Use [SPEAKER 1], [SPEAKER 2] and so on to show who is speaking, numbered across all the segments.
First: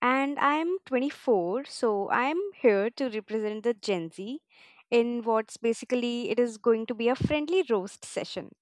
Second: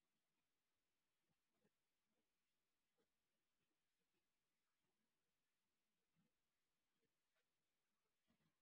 [SPEAKER 1] and I'm 24, so I'm here to represent the Gen Z in what's basically it is going to be a friendly roast session.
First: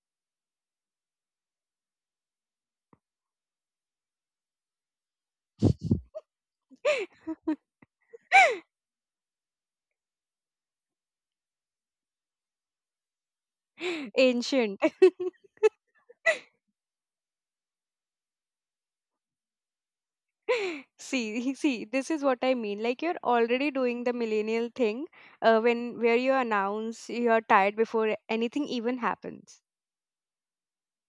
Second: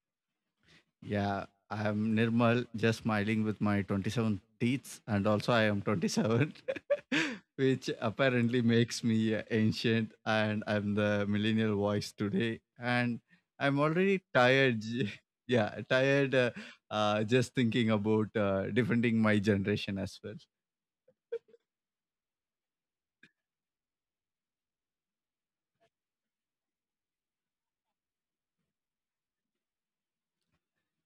[SPEAKER 2] Yeah, I am Nirmal, just smiling with my 27 teeth, and also I am 27, which apparently makes me ancient, and I'm the millennial voice today, and I'm already
[SPEAKER 1] Ancient.
[SPEAKER 2] tired. Yeah, tired just thinking about defending my generation as well.
[SPEAKER 1] See, this is what I mean. Like you're already doing the millennial thing, when where you announce you're tired before anything even happens.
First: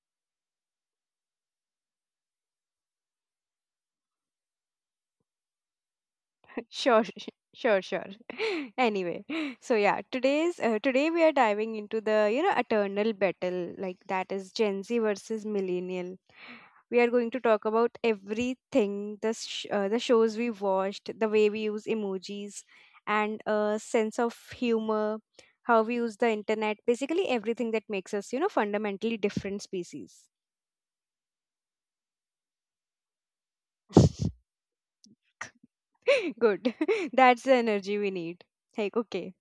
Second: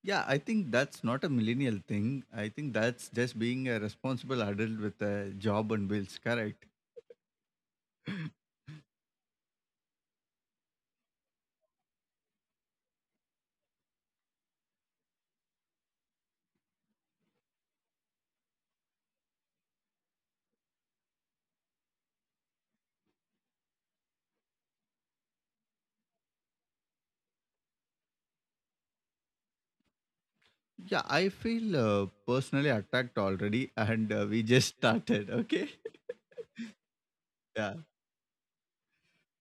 [SPEAKER 2] Yeah, I think that's not a millennial thing. I think that's just being a responsible adult with a job and bills, correct?
[SPEAKER 1] Sure, sh- sure, sure. Anyway, so yeah, today we are diving into the eternal battle like that is Gen Z versus millennial. We are going to talk about everything the shows we watched, the way we use emojis, and a sense of humor, how we use the internet, basically everything that makes us fundamentally different species.
[SPEAKER 2] Yeah, I feel personally attacked already, and we just started. Okay.
[SPEAKER 1] Good, that's the
[SPEAKER 2] Yeah.
[SPEAKER 1] energy we need. Like okay.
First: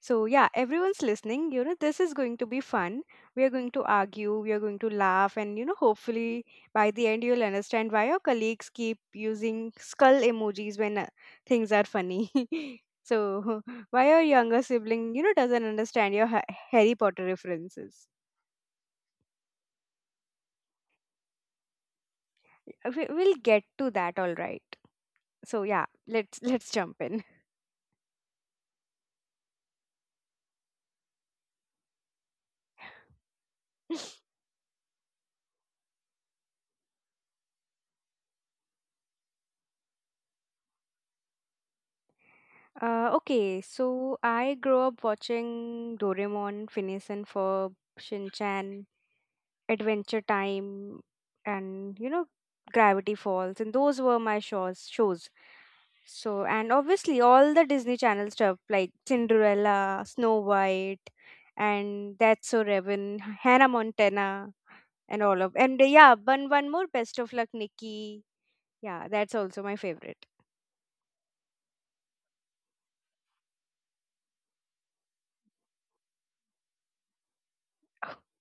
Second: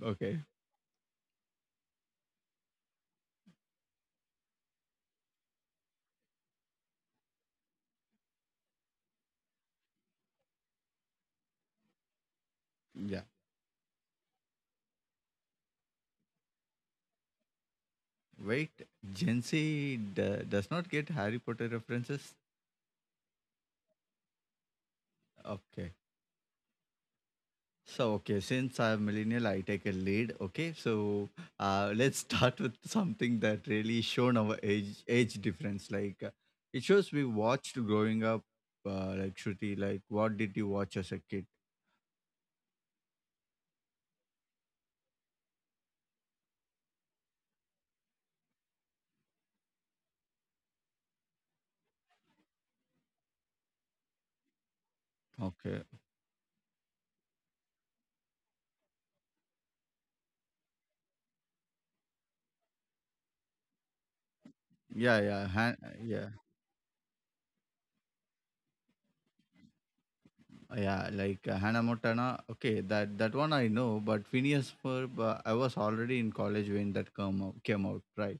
[SPEAKER 1] So,
[SPEAKER 2] Okay.
[SPEAKER 1] yeah, everyone's listening. You know, this is going to be fun. We are going to argue, we are going to laugh, and you know, hopefully by the end, you'll understand why your colleagues keep using skull emojis when things are funny.
[SPEAKER 2] Yeah.
[SPEAKER 1] so, why your younger sibling, you know, doesn't understand your Harry Potter references.
[SPEAKER 2] Wait, Gen Z does not get Harry Potter references.
[SPEAKER 1] We'll get to that, all right. So, yeah,
[SPEAKER 2] Okay.
[SPEAKER 1] let's jump in.
[SPEAKER 2] So okay, since I'm millennial, I take a lead. Okay. So let's start with something that really shown our age difference. Like it shows we watched growing up. Like Shruti, like what did you watch as a kid?
[SPEAKER 1] Okay, so I grew up watching Doraemon, Phineas and Ferb, Shin Chan, Adventure Time and you know Gravity Falls, and those were my shows.
[SPEAKER 2] Okay.
[SPEAKER 1] So and obviously all the Disney Channel stuff like Cinderella, Snow White and That's So Raven, Hannah Montana
[SPEAKER 2] Yeah.
[SPEAKER 1] and all
[SPEAKER 2] Yeah.
[SPEAKER 1] of and yeah,
[SPEAKER 2] Yeah.
[SPEAKER 1] one more Best of Luck Nikki. Yeah, that's also my favorite.
[SPEAKER 2] Yeah, like Hannah Montana. Okay, that one I know, but Phineas Ferb. I was already in college when came out, right?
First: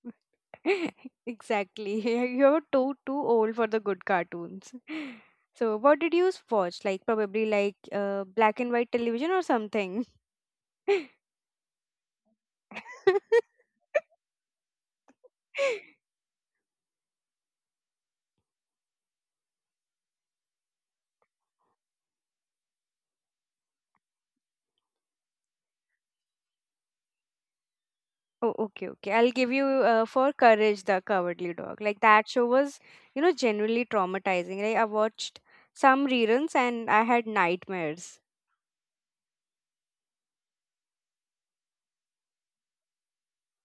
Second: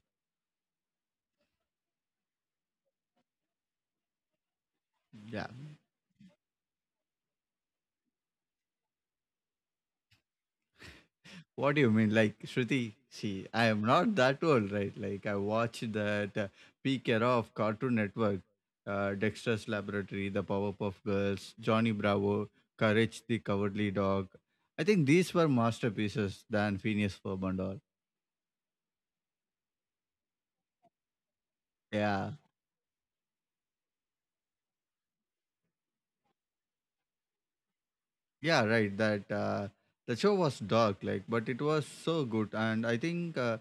[SPEAKER 1] Exactly. You're too old for the good cartoons.
[SPEAKER 2] Yeah.
[SPEAKER 1] So what did you watch? Like probably like black and white television or something.
[SPEAKER 2] What do you mean, like Shruti? See, I am not that old, right? Like I watched that peak era of Cartoon Network, Dexter's Laboratory, The Powerpuff Girls, Johnny Bravo, Courage the Cowardly Dog. I think these were masterpieces than Phineas Ferb and all.
[SPEAKER 1] Oh, okay, okay. I'll give you for Courage the Cowardly Dog. Like that
[SPEAKER 2] Yeah.
[SPEAKER 1] show was, you know, genuinely traumatizing. Like I watched some reruns and I had nightmares.
[SPEAKER 2] Yeah, right. That The show was dark, like, but it was so good. And I think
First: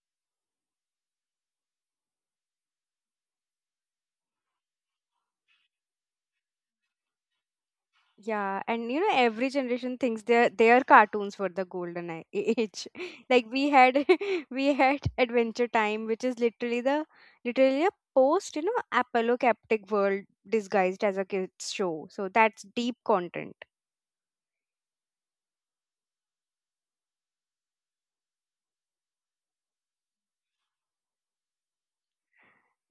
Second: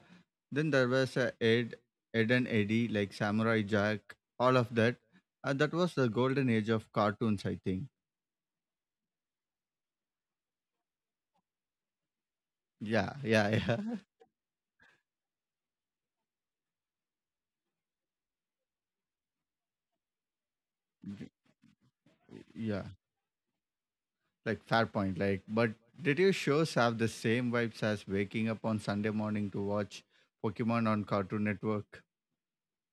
[SPEAKER 2] then there was Ed, Ed and Eddie, like Samurai Jack, all of that. That was the golden age of cartoons, I think.
[SPEAKER 1] Yeah, and you know, every generation thinks their cartoons were the golden age.
[SPEAKER 2] Yeah, yeah,
[SPEAKER 1] Like we
[SPEAKER 2] yeah,
[SPEAKER 1] had we had Adventure Time, which is literally a post, you know, apocalyptic world disguised as a kids show. So that's
[SPEAKER 2] yeah.
[SPEAKER 1] deep content.
[SPEAKER 2] Like fair point. Like, but did your shows have the same vibes as waking up on Sunday morning to watch Pokemon on Cartoon Network?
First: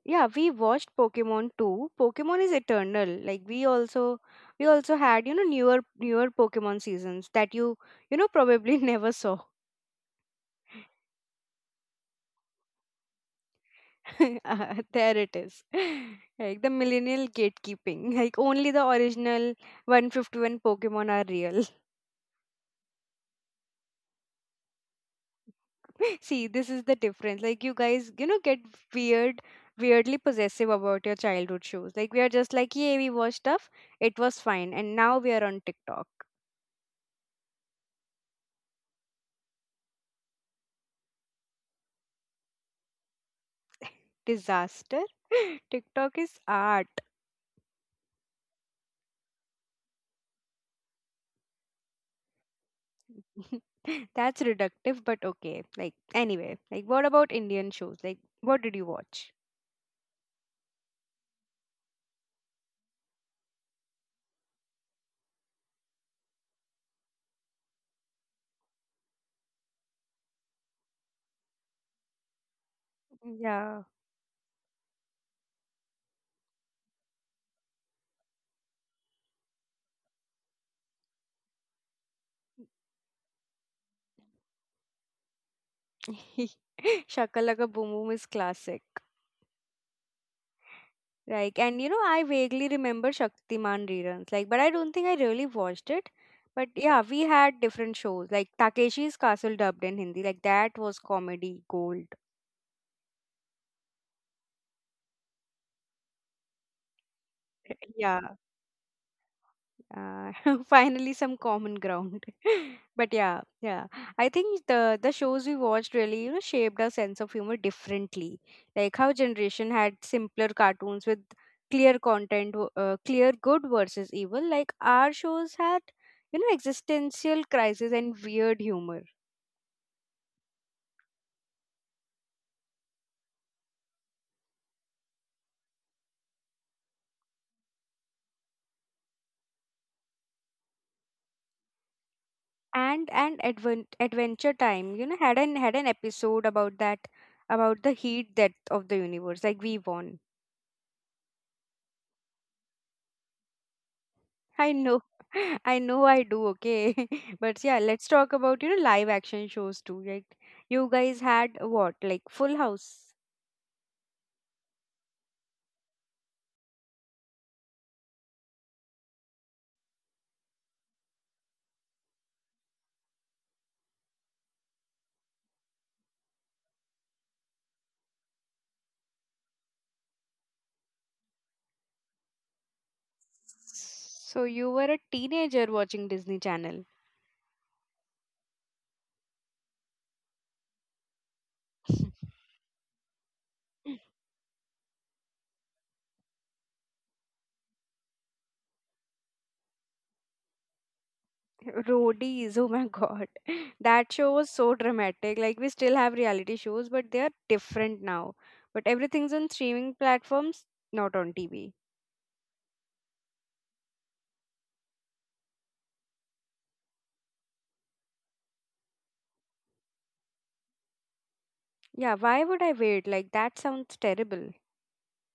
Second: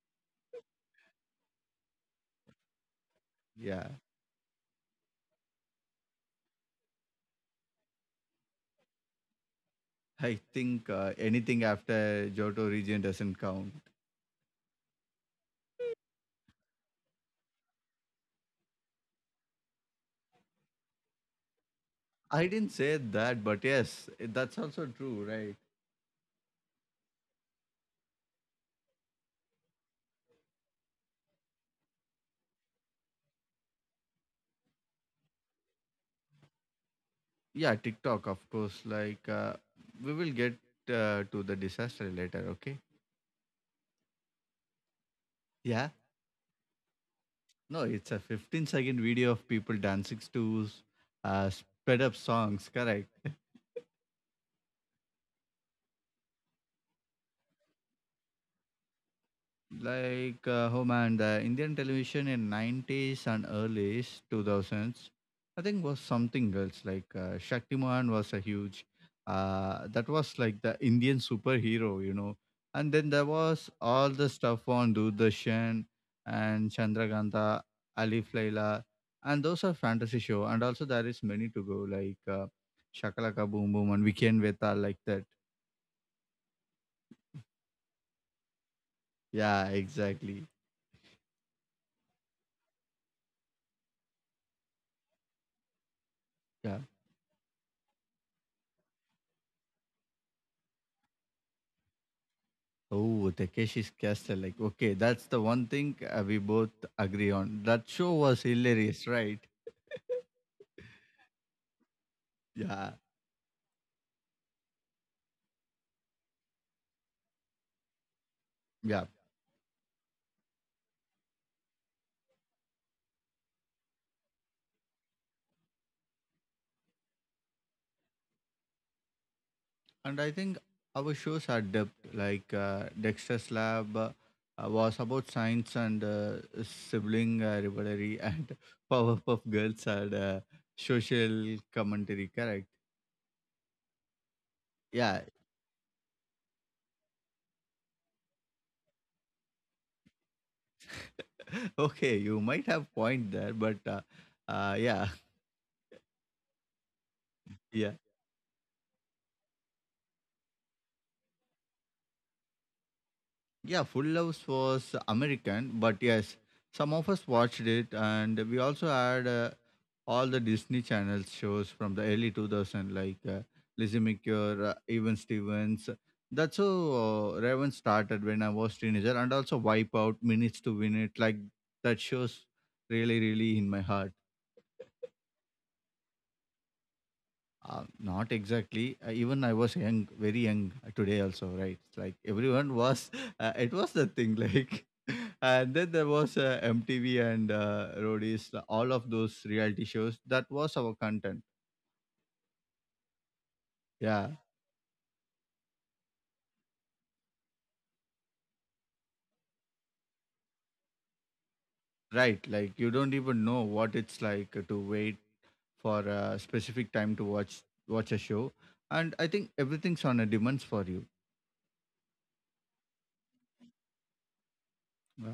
[SPEAKER 1] Yeah, we watched Pokemon too. Pokemon is eternal. Like
[SPEAKER 2] Yeah,
[SPEAKER 1] we also had, you know, newer Pokemon seasons that you know probably never saw.
[SPEAKER 2] I think anything after Johto region doesn't count.
[SPEAKER 1] There it is. Like the millennial gatekeeping. Like only the original 151 Pokemon are real.
[SPEAKER 2] I didn't say that, but yes, that's also true, right?
[SPEAKER 1] See, this is the difference. Like you guys, you know, get weird, weirdly possessive about your childhood shows. Like we are just like, yeah, we watched stuff. It was fine. And now we are on TikTok.
[SPEAKER 2] Yeah, TikTok, of course. Like, we will get to the disaster later, okay?
[SPEAKER 1] Disaster.
[SPEAKER 2] Yeah.
[SPEAKER 1] TikTok is art.
[SPEAKER 2] No, it's a 15-second video of people dancing to sped up songs, correct?
[SPEAKER 1] That's reductive, but okay. Like anyway, like what about Indian shows? Like what did you watch?
[SPEAKER 2] Like, oh man, the Indian television in '90s and early 2000s, I think was something else. Like, Shaktiman was a huge, that was like the Indian superhero, you know. And then there was
[SPEAKER 1] Yeah.
[SPEAKER 2] all the stuff on Doordarshan and Chandraganta, Alif Laila, and those are fantasy show. And also there is many to go, like Shakalaka Boom Boom and Weekend Veta, like that.
[SPEAKER 1] Shakalaka Boom Boom is classic.
[SPEAKER 2] Yeah, exactly.
[SPEAKER 1] Like, and you know, I vaguely remember Shaktiman reruns. Like, but I don't think I really watched it. But
[SPEAKER 2] Yeah.
[SPEAKER 1] yeah, we had different shows like Takeshi's Castle dubbed in Hindi. Like that was comedy gold.
[SPEAKER 2] Oh, Takeshi's Castle. Like, okay, that's the one thing we both agree on. That show
[SPEAKER 1] Yeah.
[SPEAKER 2] was hilarious, right?
[SPEAKER 1] uh, finally some common ground.
[SPEAKER 2] yeah,
[SPEAKER 1] But yeah yeah, I think the shows we watched really you know shaped our sense of humor differently, like
[SPEAKER 2] yeah.
[SPEAKER 1] how generation had simpler cartoons with clear good versus evil, like our shows had you know existential crisis and weird humor.
[SPEAKER 2] And I think our shows are depth. Like, Dexter's Lab was about science and sibling rivalry, and Powerpuff Girls had social commentary, correct?
[SPEAKER 1] And adventure time you know
[SPEAKER 2] Yeah.
[SPEAKER 1] had an episode about that, about the heat death of the universe. Like we won.
[SPEAKER 2] okay, you might have point there, but
[SPEAKER 1] I know.
[SPEAKER 2] yeah,
[SPEAKER 1] I know I do, okay. But yeah, let's talk about, you know, live action shows too. Like you guys had what? Like Full House.
[SPEAKER 2] Yeah, Full House was American, but yes, some of us watched it, and we also had all the Disney Channel shows from the early 2000s, like Lizzie McGuire, Even Stevens. That's how Raven started when I was teenager, and also Wipeout, Minutes to Win It. Like that shows really, really in my heart.
[SPEAKER 1] So you were a teenager watching Disney Channel.
[SPEAKER 2] Not exactly. Even I was young, very young today also, right? It's like everyone was, it was the thing. Like, and then there was MTV and Roadies, all of those reality shows. That was our content.
[SPEAKER 1] Roadies. Oh my God. That show
[SPEAKER 2] Yeah,
[SPEAKER 1] was so dramatic. Like we still have reality shows, but they are different now. But everything's on streaming platforms, not on TV.
[SPEAKER 2] right. Like you don't even know what it's like to wait for a specific time to watch a show, and I think everything's on a demands for you.
[SPEAKER 1] Yeah, why would I wait? Like that sounds terrible.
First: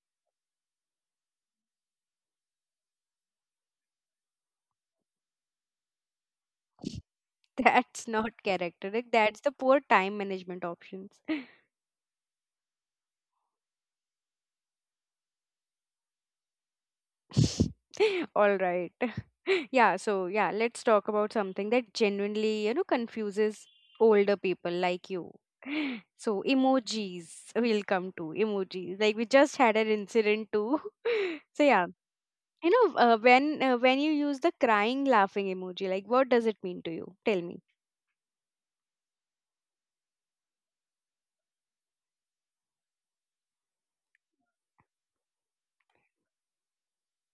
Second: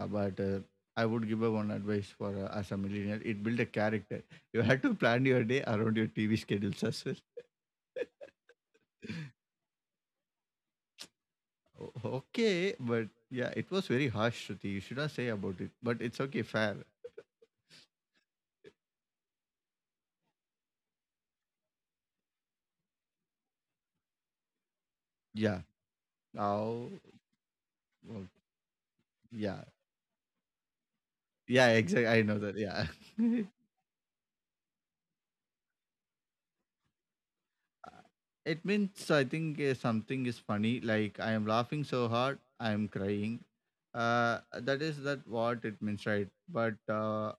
[SPEAKER 2] But I would give a one advice for as a millionaire, it build a character. You had to plan your day around your TV schedules as well.
[SPEAKER 1] That's not character. Like that's the poor time management options.
[SPEAKER 2] Okay, but yeah, it was very harsh, Shruti. You should not say about it, but it's okay, fair.
[SPEAKER 1] All right. Yeah, so yeah, let's talk about something that genuinely, you know, confuses older people like you.
[SPEAKER 2] Yeah.
[SPEAKER 1] So
[SPEAKER 2] Now,
[SPEAKER 1] emojis, we'll come
[SPEAKER 2] well,
[SPEAKER 1] to emojis. Like we just
[SPEAKER 2] yeah,
[SPEAKER 1] had an incident too.
[SPEAKER 2] yeah,
[SPEAKER 1] So yeah,
[SPEAKER 2] exactly. I know that.
[SPEAKER 1] you
[SPEAKER 2] Yeah.
[SPEAKER 1] know, when you use the crying laughing emoji, like what does it mean to you? Tell me.
[SPEAKER 2] it means I think something is funny. Like I am laughing so hard, I am crying. That is that what it means, right? But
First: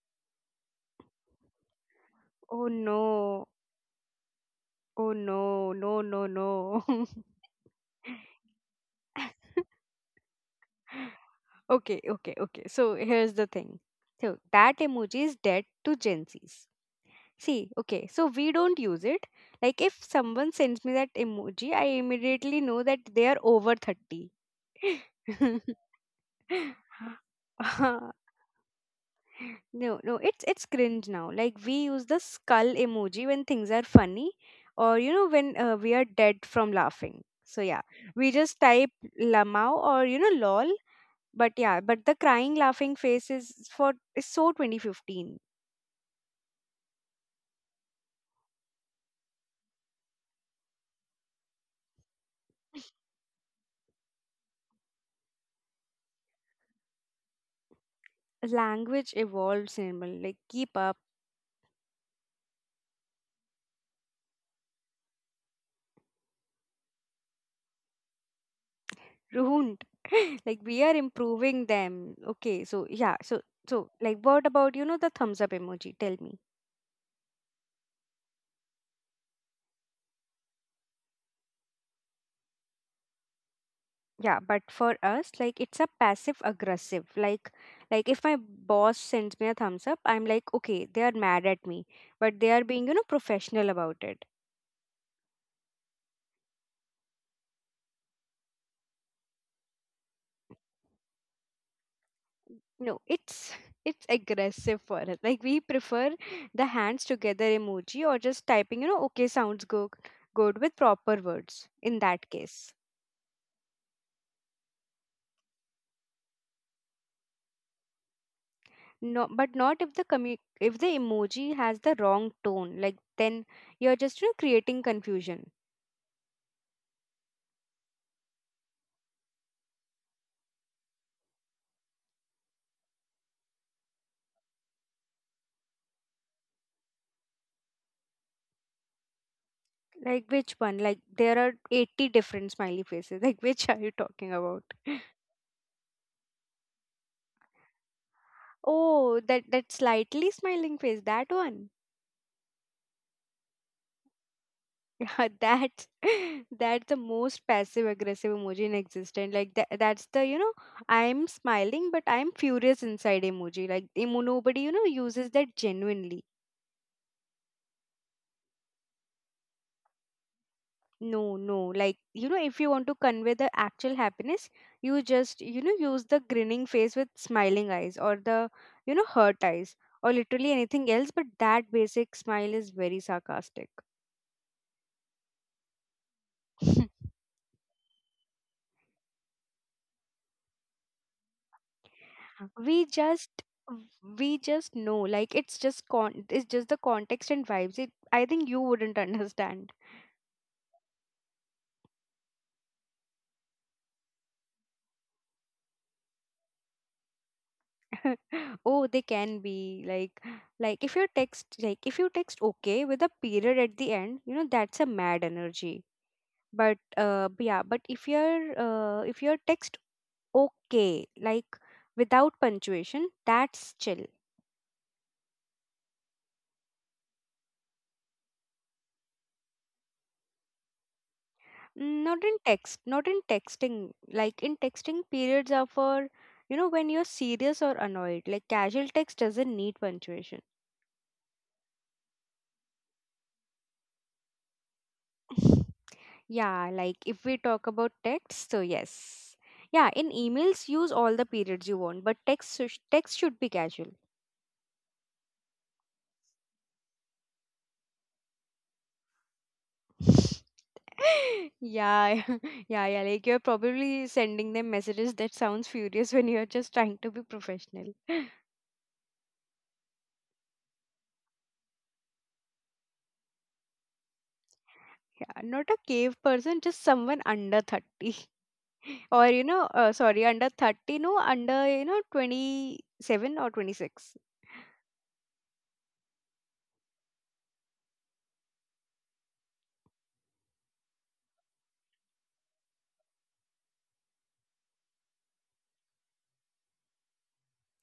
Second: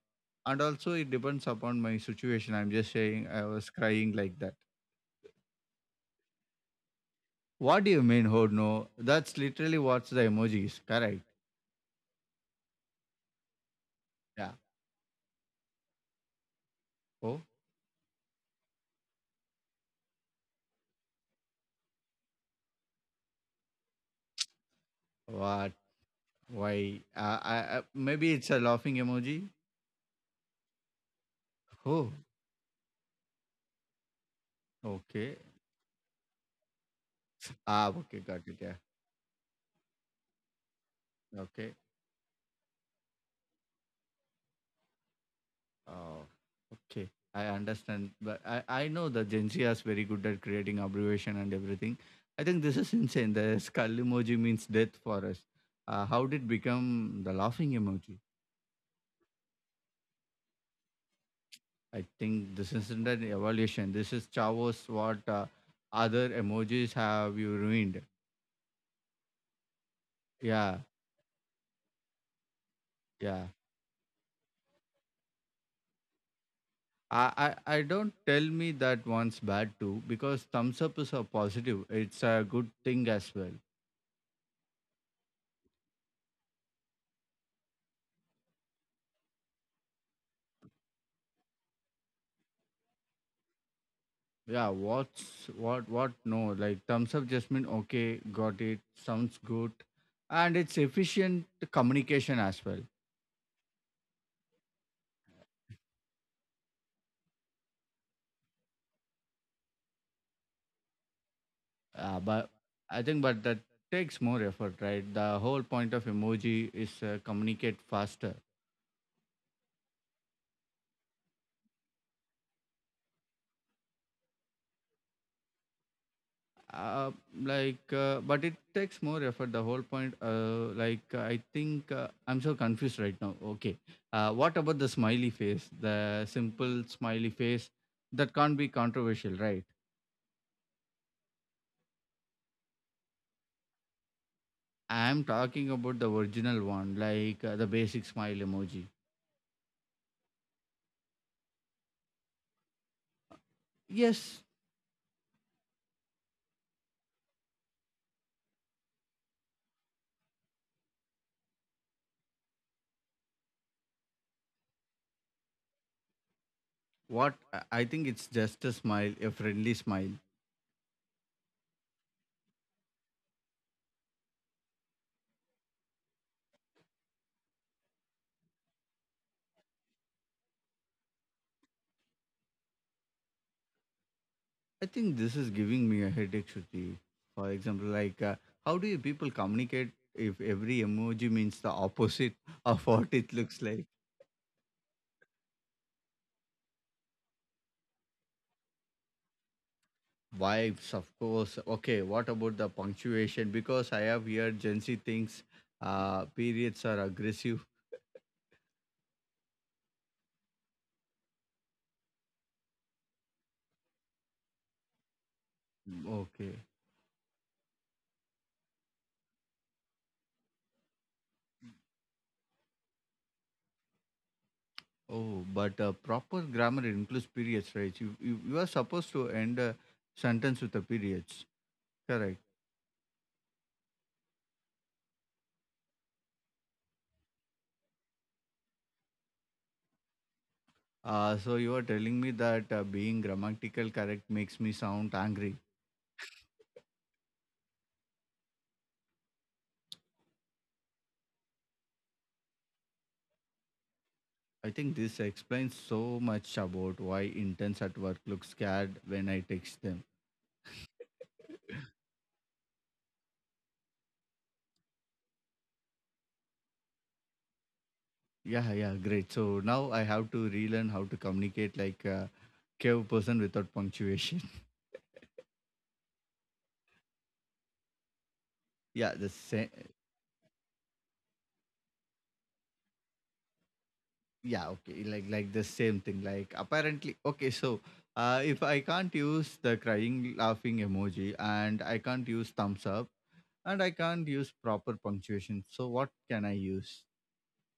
[SPEAKER 2] and also it depends upon my situation.
[SPEAKER 1] Oh
[SPEAKER 2] I'm just saying I
[SPEAKER 1] no.
[SPEAKER 2] was crying like that.
[SPEAKER 1] Oh no. No, no, no.
[SPEAKER 2] What do you mean? Oh no, that's literally what's the emoji is, correct?
[SPEAKER 1] Okay, okay, okay. So here's the thing. So
[SPEAKER 2] Yeah.
[SPEAKER 1] that emoji is dead to Gen Zs.
[SPEAKER 2] Oh.
[SPEAKER 1] See, okay, so we don't use it. Like if someone sends me that emoji, I immediately know that they are over 30.
[SPEAKER 2] What? Why maybe it's a laughing emoji.
[SPEAKER 1] No, no, it's cringe now. Like we use
[SPEAKER 2] Oh,
[SPEAKER 1] the skull emoji when things are funny or you know
[SPEAKER 2] okay.
[SPEAKER 1] when we are dead from laughing. So yeah,
[SPEAKER 2] Ah, okay,
[SPEAKER 1] we
[SPEAKER 2] got it,
[SPEAKER 1] just
[SPEAKER 2] yeah.
[SPEAKER 1] type lamao or you know lol, but
[SPEAKER 2] Okay.
[SPEAKER 1] yeah, but the crying laughing face is so 2015.
[SPEAKER 2] Oh, okay, I understand, but I know the Gen Z is very good at creating abbreviation and everything. I think this is insane. The skull emoji means death for us. How did it become the laughing emoji?
[SPEAKER 1] Language evolves, Nirmal. Like keep up,
[SPEAKER 2] I think this isn't an evaluation. This is Chavo's what other emojis have you ruined.
[SPEAKER 1] ruined. Like we
[SPEAKER 2] Yeah,
[SPEAKER 1] are improving them. Okay, so yeah, so
[SPEAKER 2] yeah.
[SPEAKER 1] so like what about you know the thumbs up emoji? Tell me.
[SPEAKER 2] I don't tell me that one's bad too, because thumbs up is a positive. It's a good thing as well.
[SPEAKER 1] Yeah, but for us, like it's a passive aggressive. Like if my boss sends me a thumbs up, I'm like, okay, they are mad at me, but they are being you know professional about it.
[SPEAKER 2] Yeah, what no, like thumbs up just mean okay, got it, sounds good, and it's efficient communication as well.
[SPEAKER 1] No, it's aggressive for us. Like we prefer the hands together emoji or just typing you know okay sounds good, good with proper words in that
[SPEAKER 2] But
[SPEAKER 1] case.
[SPEAKER 2] I think but that takes more effort, right? The whole point of emoji is communicate faster.
[SPEAKER 1] No but not if if the emoji has the wrong tone, like then you're just you know creating confusion.
[SPEAKER 2] Uh, like, but it takes more effort. The whole point, like, I think I'm so confused right now. Okay, what about the smiley face? The simple smiley face that can't be controversial, right?
[SPEAKER 1] Like which one? Like there are 80 different smiley faces. Like which are you talking about?
[SPEAKER 2] I'm talking about the original one, like the basic smile emoji.
[SPEAKER 1] Oh, that slightly smiling face, that one.
[SPEAKER 2] Yes,
[SPEAKER 1] That's that's the most passive aggressive emoji in existence. Like that's the you know I'm smiling but I'm furious inside emoji. Like emo Nobody you know uses that genuinely.
[SPEAKER 2] what I think it's just a smile, a friendly smile.
[SPEAKER 1] No no, like you know if you want to convey the actual happiness, you just you know use the grinning face with smiling eyes or the you know hurt eyes or literally anything else, but that basic smile is very sarcastic.
[SPEAKER 2] I think this is giving me a headache, Shruti. For example, like, how do you people communicate if every emoji means the opposite
[SPEAKER 1] we
[SPEAKER 2] of what it
[SPEAKER 1] just
[SPEAKER 2] looks like?
[SPEAKER 1] we just know. Like it's just con it's just the context and vibes. It I think you wouldn't understand.
[SPEAKER 2] Vibes, of course. Okay, what about the punctuation? Because I have heard Gen Z thinks periods are aggressive.
[SPEAKER 1] Oh, they can be. Like like if you text okay with a period at the end, you know that's a mad energy.
[SPEAKER 2] Okay.
[SPEAKER 1] But yeah, but if your text okay like without punctuation, that's chill.
[SPEAKER 2] Oh, but proper grammar includes periods, right? You are supposed to end a sentence with the periods.
[SPEAKER 1] Not in
[SPEAKER 2] Correct.
[SPEAKER 1] text, not in texting. Like in texting, periods are for, you know, when you're serious or annoyed. Like casual text doesn't need punctuation.
[SPEAKER 2] So you are telling me that being grammatical correct makes me sound angry.
[SPEAKER 1] Yeah, like if we talk about text, so yes. Yeah, in emails, use all the periods you want, but text should be casual.
[SPEAKER 2] I think this explains so much about why interns at work look scared when I text them.
[SPEAKER 1] Yeah, yeah, yeah. Like you're probably sending them messages that sounds furious when you're just trying to be professional.
[SPEAKER 2] Yeah, yeah, great. So now I have to relearn how to communicate like a cave person without punctuation.
[SPEAKER 1] Yeah, not a cave person, just someone under 30.
[SPEAKER 2] yeah,
[SPEAKER 1] Or,
[SPEAKER 2] the
[SPEAKER 1] you know,
[SPEAKER 2] same.
[SPEAKER 1] sorry, under 30, no, under, you know, 27 or 26.
[SPEAKER 2] Yeah, okay, like the same thing. Like apparently, okay. So, if I can't use the crying, laughing emoji, and I can't use thumbs up, and I can't use proper punctuation, so what can I use?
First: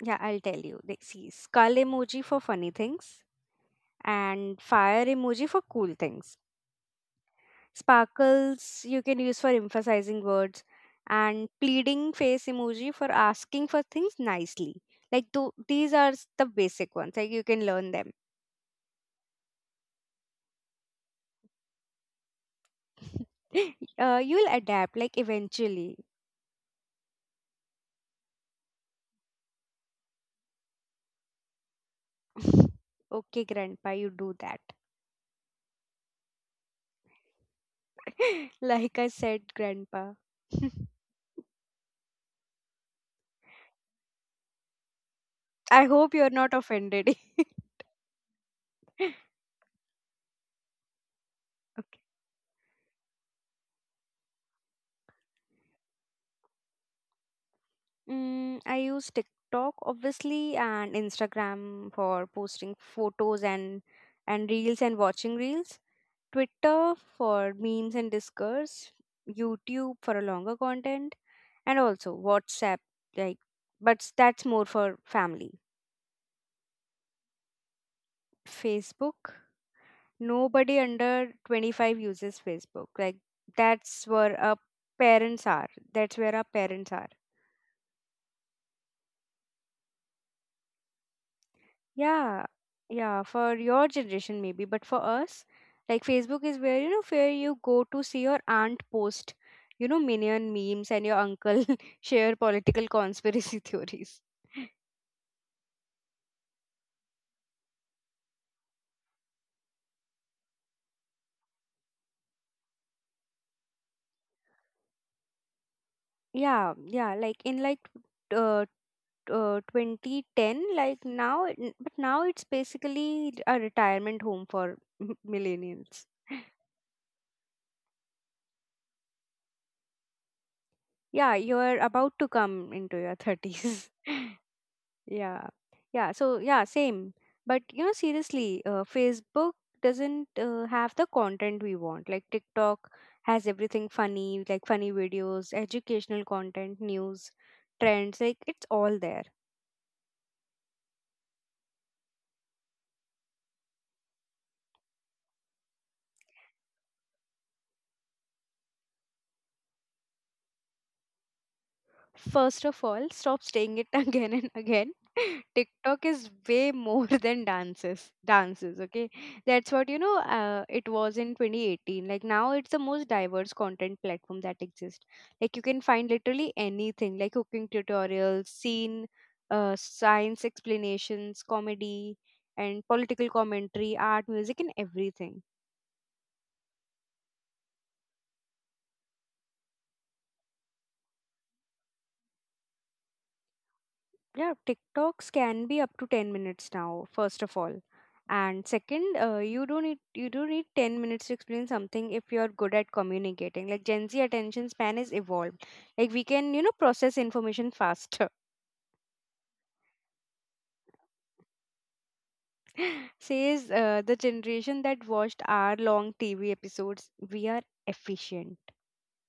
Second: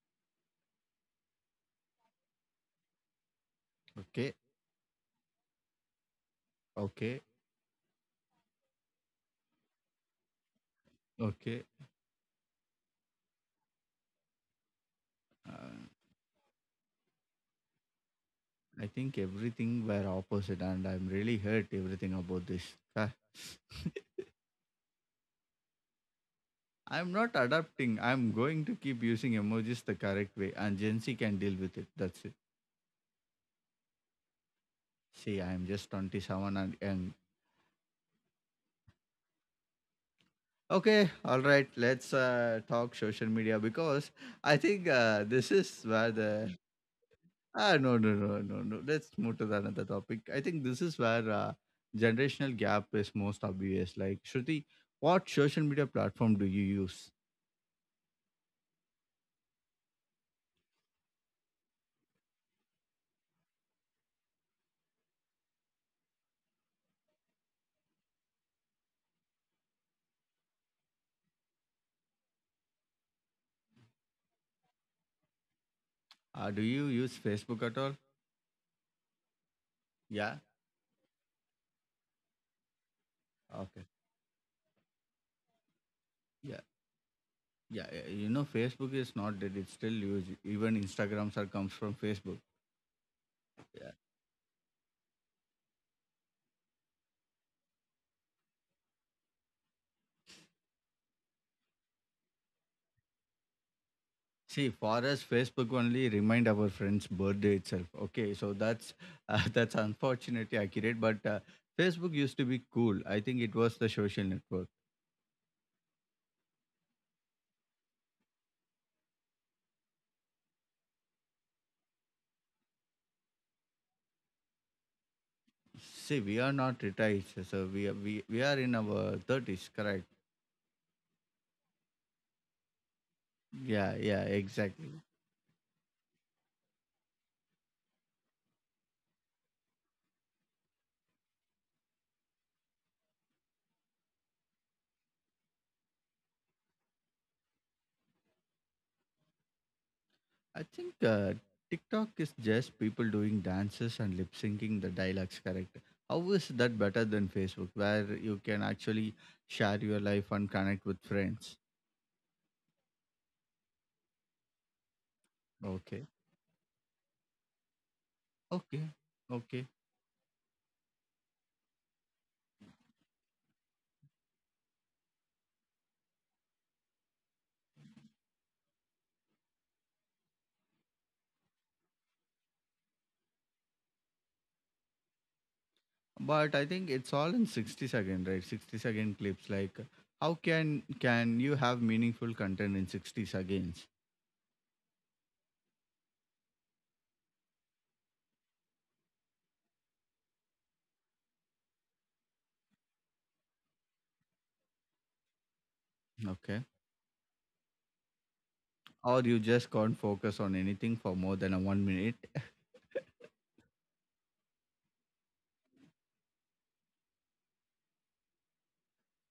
[SPEAKER 1] Yeah, I'll tell you. They see skull emoji for funny things
[SPEAKER 2] Okay,
[SPEAKER 1] and fire emoji for cool things.
[SPEAKER 2] okay,
[SPEAKER 1] Sparkles you can use for emphasizing words, and
[SPEAKER 2] okay.
[SPEAKER 1] pleading face emoji for asking for things nicely. Like,
[SPEAKER 2] Uh,
[SPEAKER 1] the basic ones. Like, you can learn them.
[SPEAKER 2] I think everything were opposite, and I'm really hurt everything about this. Ah,
[SPEAKER 1] You'll adapt, like, eventually.
[SPEAKER 2] I'm not adapting. I'm going to keep using emojis the correct way, and Gen Z can deal with it. That's it.
[SPEAKER 1] Okay, grandpa, you do that.
[SPEAKER 2] See, I'm just 27 and young.
[SPEAKER 1] Like I said, grandpa.
[SPEAKER 2] Okay, all right. Let's talk social media, because I think this
[SPEAKER 1] I
[SPEAKER 2] is
[SPEAKER 1] hope
[SPEAKER 2] where
[SPEAKER 1] you're not
[SPEAKER 2] the
[SPEAKER 1] offended.
[SPEAKER 2] no, no, no, no, no.
[SPEAKER 1] Okay.
[SPEAKER 2] Let's move to the another topic. I think this is where generational gap is most obvious. Like Shruti, what social media platform do you use?
[SPEAKER 1] Mm, I use TikTok obviously and Instagram for posting photos and reels and watching reels. Twitter for memes and discourse. YouTube for a longer content, and also WhatsApp like, but that's more for family.
[SPEAKER 2] Do you use Facebook at all?
[SPEAKER 1] Facebook.
[SPEAKER 2] Yeah,
[SPEAKER 1] Nobody under 25 uses Facebook. Like
[SPEAKER 2] okay,
[SPEAKER 1] that's where our parents are. That's where our
[SPEAKER 2] yeah,
[SPEAKER 1] parents are.
[SPEAKER 2] yeah, yeah. You know, Facebook is not dead; it's still used. Even Instagrams are comes from Facebook.
[SPEAKER 1] Yeah. Yeah, for your
[SPEAKER 2] Yeah.
[SPEAKER 1] generation maybe, but for us, like Facebook is where you know where you go to see your aunt post, you know, minion memes and your uncle share political conspiracy theories.
[SPEAKER 2] See, for us, Facebook only remind our friends' birthday itself. Okay, so that's that's unfortunately accurate, but Facebook used to be cool. I think it was the social network.
[SPEAKER 1] Yeah, yeah, like in uh, 2010, but now it's basically a retirement home for millennials.
[SPEAKER 2] See, we are not retired, so we are in our thirties, correct?
[SPEAKER 1] Yeah, you're about to come into your 30s.
[SPEAKER 2] Yeah, yeah, exactly.
[SPEAKER 1] yeah. Yeah. So, yeah, same. But, you know, seriously, Facebook doesn't have the content we want. Like, TikTok has everything funny, like funny videos, educational content, news, trends. Like, it's all there.
[SPEAKER 2] I think TikTok is just people doing dances and lip syncing the dialogues, correct? How is that better than Facebook, where you can actually share your life and connect with friends?
[SPEAKER 1] First of all, stop saying it again and again.
[SPEAKER 2] Okay,
[SPEAKER 1] TikTok is way more than dances.
[SPEAKER 2] okay,
[SPEAKER 1] Dances, okay?
[SPEAKER 2] okay.
[SPEAKER 1] That's what, you know, it was in 2018. Like now it's the most diverse content platform that exists. Like you can find literally anything like cooking tutorials, scene, science explanations, comedy, and political commentary, art, music, and everything.
[SPEAKER 2] But I think it's all in 60-second, right? 60-second clips. Like, how can you have meaningful content in 60 seconds?
[SPEAKER 1] Yeah, TikToks can be up to 10 minutes now, first of all. And second, you don't need you do need 10 minutes to explain something if you're good at communicating. Like Gen Z attention span is evolved. Like we can,
[SPEAKER 2] Okay.
[SPEAKER 1] you know, process information faster.
[SPEAKER 2] Or you just can't focus on anything for more than a 1 minute.
[SPEAKER 1] Says the generation that watched hour long TV episodes, we are efficient.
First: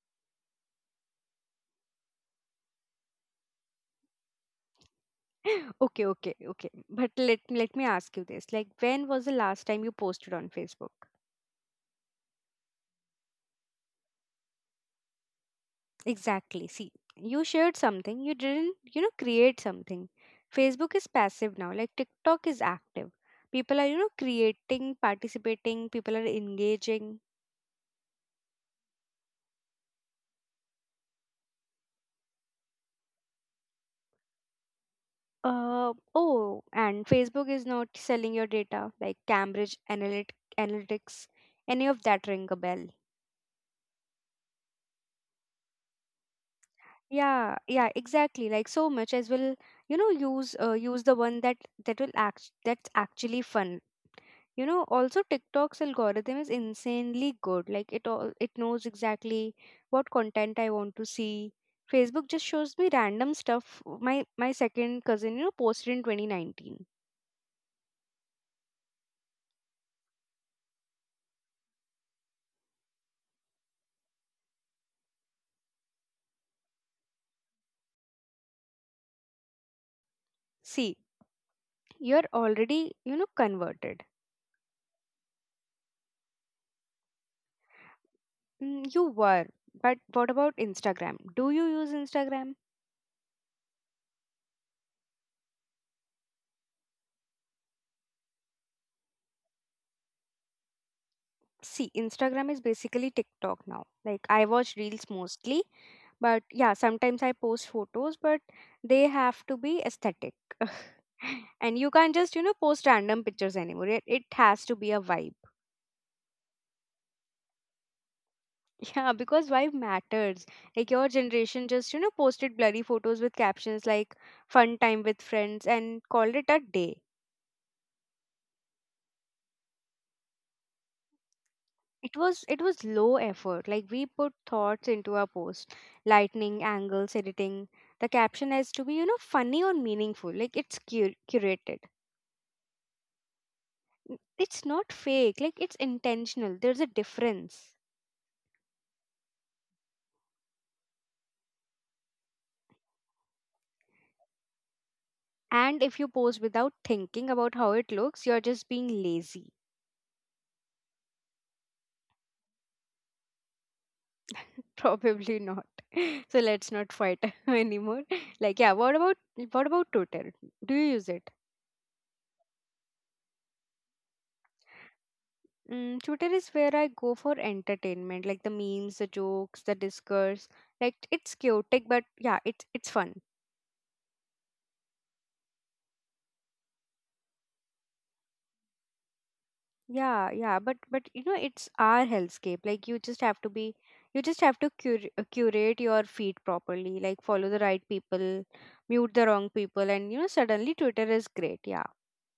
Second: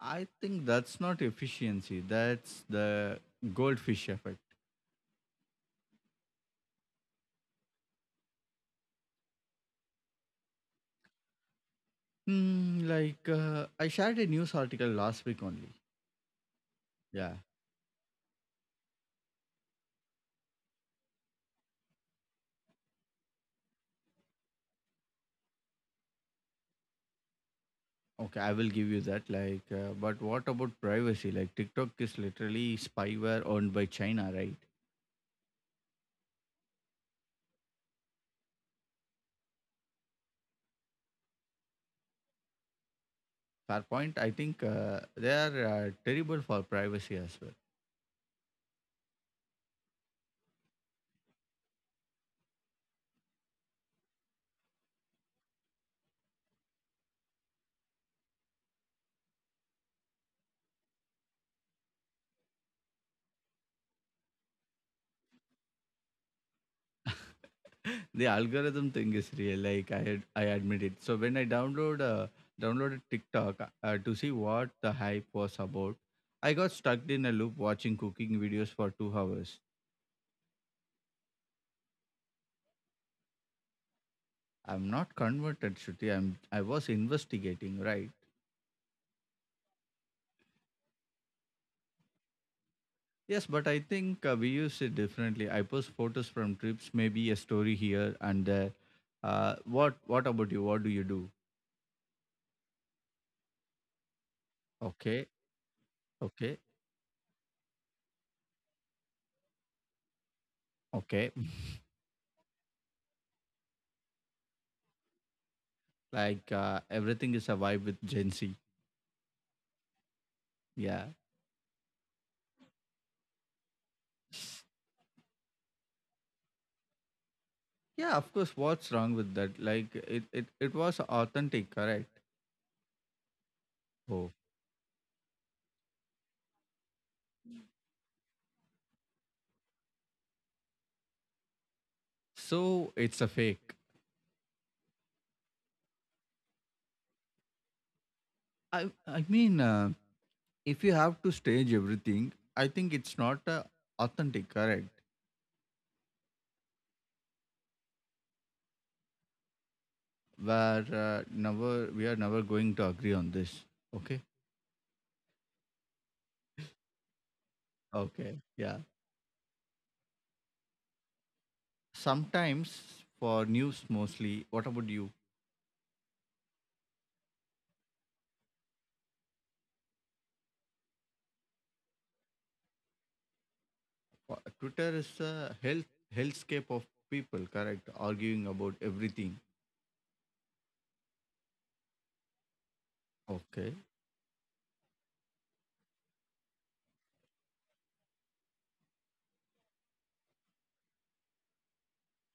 [SPEAKER 2] I think that's not efficiency. That's the goldfish effect.
[SPEAKER 1] Okay, okay, okay. But let me ask you this. Like when was the last time you posted on Facebook?
[SPEAKER 2] Like I shared a news article last week only.
[SPEAKER 1] Exactly. See,
[SPEAKER 2] Yeah.
[SPEAKER 1] you shared something, you didn't, you know, create something. Facebook is passive now, like TikTok is active. People are, you know, creating, participating, people are engaging.
[SPEAKER 2] Okay, I will give you that. Like, but what about privacy? Like, TikTok is literally spyware owned by China, right?
[SPEAKER 1] Oh, and Facebook is not selling your data, like Analytics, any of that ring a bell.
[SPEAKER 2] Fair point. I think they are terrible for privacy as
[SPEAKER 1] Yeah,
[SPEAKER 2] well.
[SPEAKER 1] yeah, exactly. Like so much as will, you know, use use the one that that will act that's actually fun. You know, also TikTok's algorithm is insanely good. Like it knows exactly what content I want to see. Facebook just shows me random stuff my second cousin, you know, posted in 2019.
[SPEAKER 2] the algorithm thing is real. Like, I had, I admit it. So when I downloaded TikTok to see what the hype was about, I got stuck in a loop watching cooking videos for 2 hours.
[SPEAKER 1] See, you're already, you know, converted.
[SPEAKER 2] I'm not converted, Shruti. I was investigating, right?
[SPEAKER 1] Mm. You were. But what about Instagram? Do you use Instagram?
[SPEAKER 2] Yes, but I think we use it differently. I post photos from trips, maybe a story here and there. What about you? What do you do?
[SPEAKER 1] See, Instagram is basically TikTok now. Like I watch reels
[SPEAKER 2] Okay,
[SPEAKER 1] mostly. But
[SPEAKER 2] okay,
[SPEAKER 1] yeah, sometimes I post photos, but they have to be aesthetic.
[SPEAKER 2] okay.
[SPEAKER 1] And you can't just, you know, post random pictures anymore. It has to be a vibe.
[SPEAKER 2] like everything is a vibe with Gen Z.
[SPEAKER 1] Yeah, because vibe matters. Like
[SPEAKER 2] Yeah,
[SPEAKER 1] your generation just, you know, posted blurry photos with captions like fun time with friends and called it a day.
[SPEAKER 2] yeah. Of course, what's wrong with that? Like it was authentic, correct?
[SPEAKER 1] It was low effort. Like we
[SPEAKER 2] Oh,
[SPEAKER 1] put thoughts into our post. Lightning, angles, editing. The caption has to be, you know, funny or meaningful. Like it's curated.
[SPEAKER 2] so it's a fake.
[SPEAKER 1] It's not fake, like it's intentional. There's a difference.
[SPEAKER 2] I mean. If you have to stage everything, I think it's not authentic, correct?
[SPEAKER 1] And if you pose without thinking about how it looks, you're just being lazy.
[SPEAKER 2] Where never we are never going to agree on this. Okay.
[SPEAKER 1] Probably not. So let's not fight anymore.
[SPEAKER 2] Okay.
[SPEAKER 1] Like yeah,
[SPEAKER 2] Yeah.
[SPEAKER 1] what about Twitter? Do you use it?
[SPEAKER 2] Sometimes for news mostly. What about you?
[SPEAKER 1] Mm, Twitter is where I go for entertainment, like the memes, the jokes, the discourse. Like it's chaotic, but yeah, it's fun.
[SPEAKER 2] Uh, Twitter is a healthscape of people, correct? Arguing about everything.
[SPEAKER 1] Yeah, yeah, but you know it's our hellscape. Like
[SPEAKER 2] Okay.
[SPEAKER 1] you just have to curate your feed properly. Like follow the right people, mute the wrong people, and you know suddenly Twitter is great. Yeah.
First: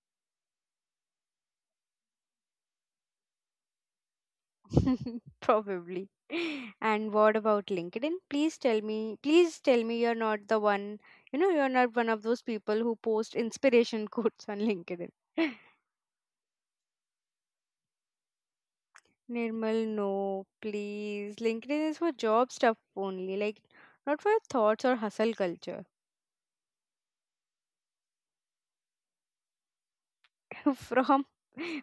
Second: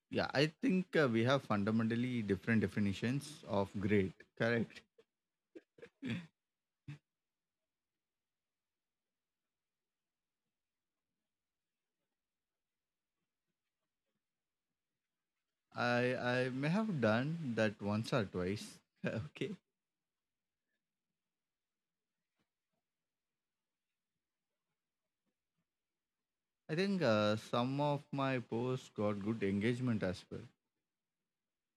[SPEAKER 2] Yeah, I think we have fundamentally different definitions of great. Correct.
[SPEAKER 1] Probably. And what about LinkedIn? Please tell me you're not the one. You know you're not one of those people who post inspiration quotes on LinkedIn.
[SPEAKER 2] I I may have done that once or twice. Okay.
[SPEAKER 1] Nirmal, no, please. LinkedIn is for job stuff only. Like not for your thoughts or hustle culture.
[SPEAKER 2] I think some of my posts got good engagement as well.
[SPEAKER 1] from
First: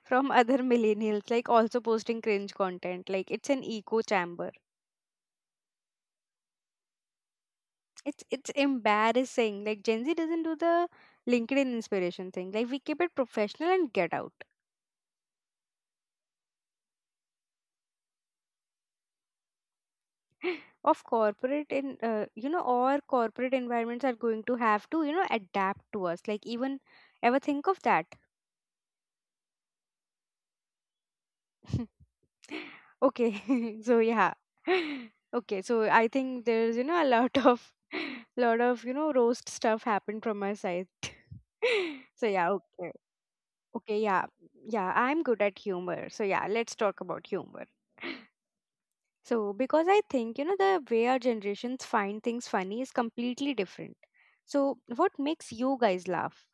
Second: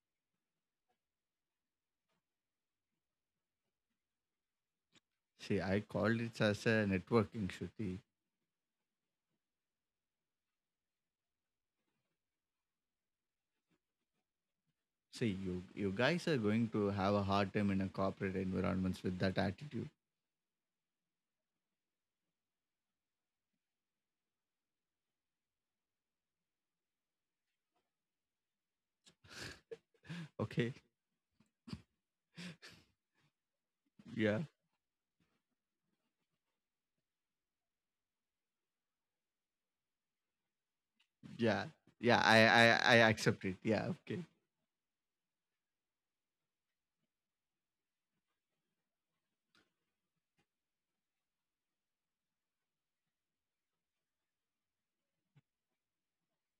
[SPEAKER 1] from other millennials like also posting cringe content like it's an echo chamber.
[SPEAKER 2] See, I called it as a networking, Shruti.
[SPEAKER 1] It's embarrassing like Gen Z doesn't do the LinkedIn inspiration thing like we keep it professional and get out
[SPEAKER 2] See, you guys are going to have a hard time in a corporate environments with that attitude.
[SPEAKER 1] of corporate in you know our corporate environments are going to have to you know adapt to us like even ever think of that.
[SPEAKER 2] Okay,
[SPEAKER 1] Okay. So yeah.
[SPEAKER 2] yeah,
[SPEAKER 1] Okay, so I think there's, you know, a lot of you know, roast stuff happened from my side.
[SPEAKER 2] yeah, yeah.
[SPEAKER 1] So
[SPEAKER 2] I
[SPEAKER 1] yeah,
[SPEAKER 2] I,
[SPEAKER 1] okay.
[SPEAKER 2] I accept it. Yeah,
[SPEAKER 1] Okay,
[SPEAKER 2] okay.
[SPEAKER 1] yeah. Yeah, I'm good at humor. So yeah, let's talk about humor. So because I think, you know, the way our generations find things funny is completely different. So what makes you guys laugh?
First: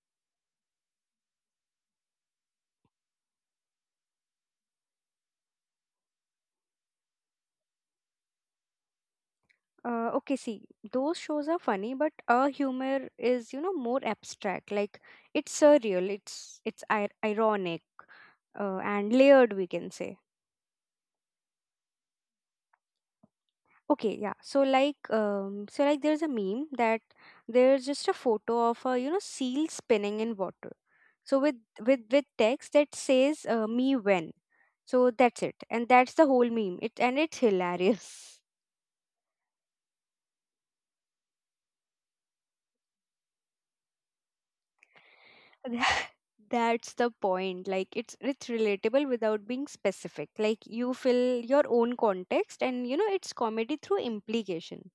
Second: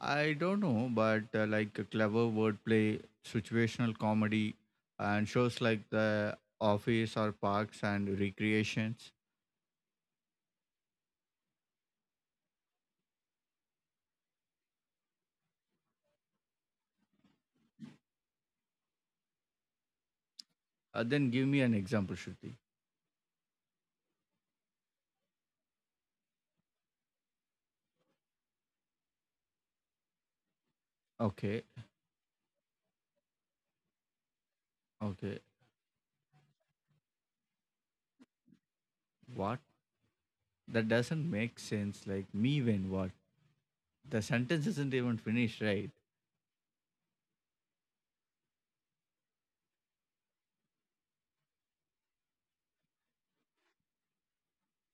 [SPEAKER 2] I don't know, but like a clever wordplay, situational comedy, and shows like The Office or Parks and Recreations.
[SPEAKER 1] Okay, see, those shows are funny, but our humor is, you know, more abstract. Like it's surreal, it's ir ironic, and layered, we can say.
[SPEAKER 2] Then give me an example, Shruti.
[SPEAKER 1] Okay, yeah. So like, there's a meme that there's just a photo of a, you know, seal spinning in water. So with
[SPEAKER 2] Okay,
[SPEAKER 1] text that says, "Me when." So
[SPEAKER 2] okay.
[SPEAKER 1] that's it, and that's the whole meme. It And it's hilarious.
[SPEAKER 2] What That doesn't make sense. Like, me when what? The sentence isn't even finished, right?
[SPEAKER 1] That- That's the point. Like it's relatable without being specific. Like you fill your own context and you know it's comedy through implication.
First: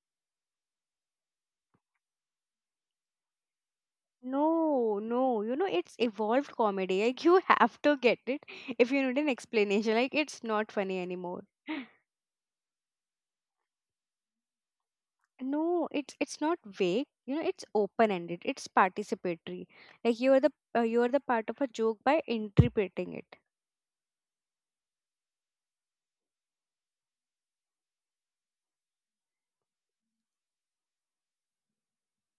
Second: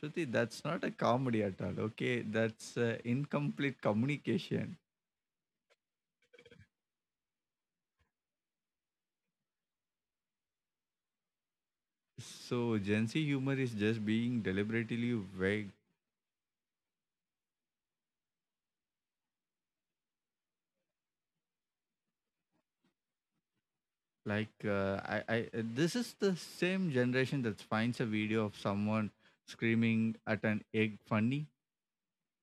[SPEAKER 2] Shruti, that's not a comedy at all, okay? That's incomplete communication.
[SPEAKER 1] No, no, you know it's evolved comedy. Like you have to get it if you need an explanation. Like it's not funny anymore.
[SPEAKER 2] So, Gen Z humor is just being deliberately vague.
[SPEAKER 1] No, it's not vague. You know, it's open-ended. It's participatory. Like you are the part of a joke by interpreting it.
[SPEAKER 2] Like, this is the same generation that finds a video of someone screaming at an egg funny.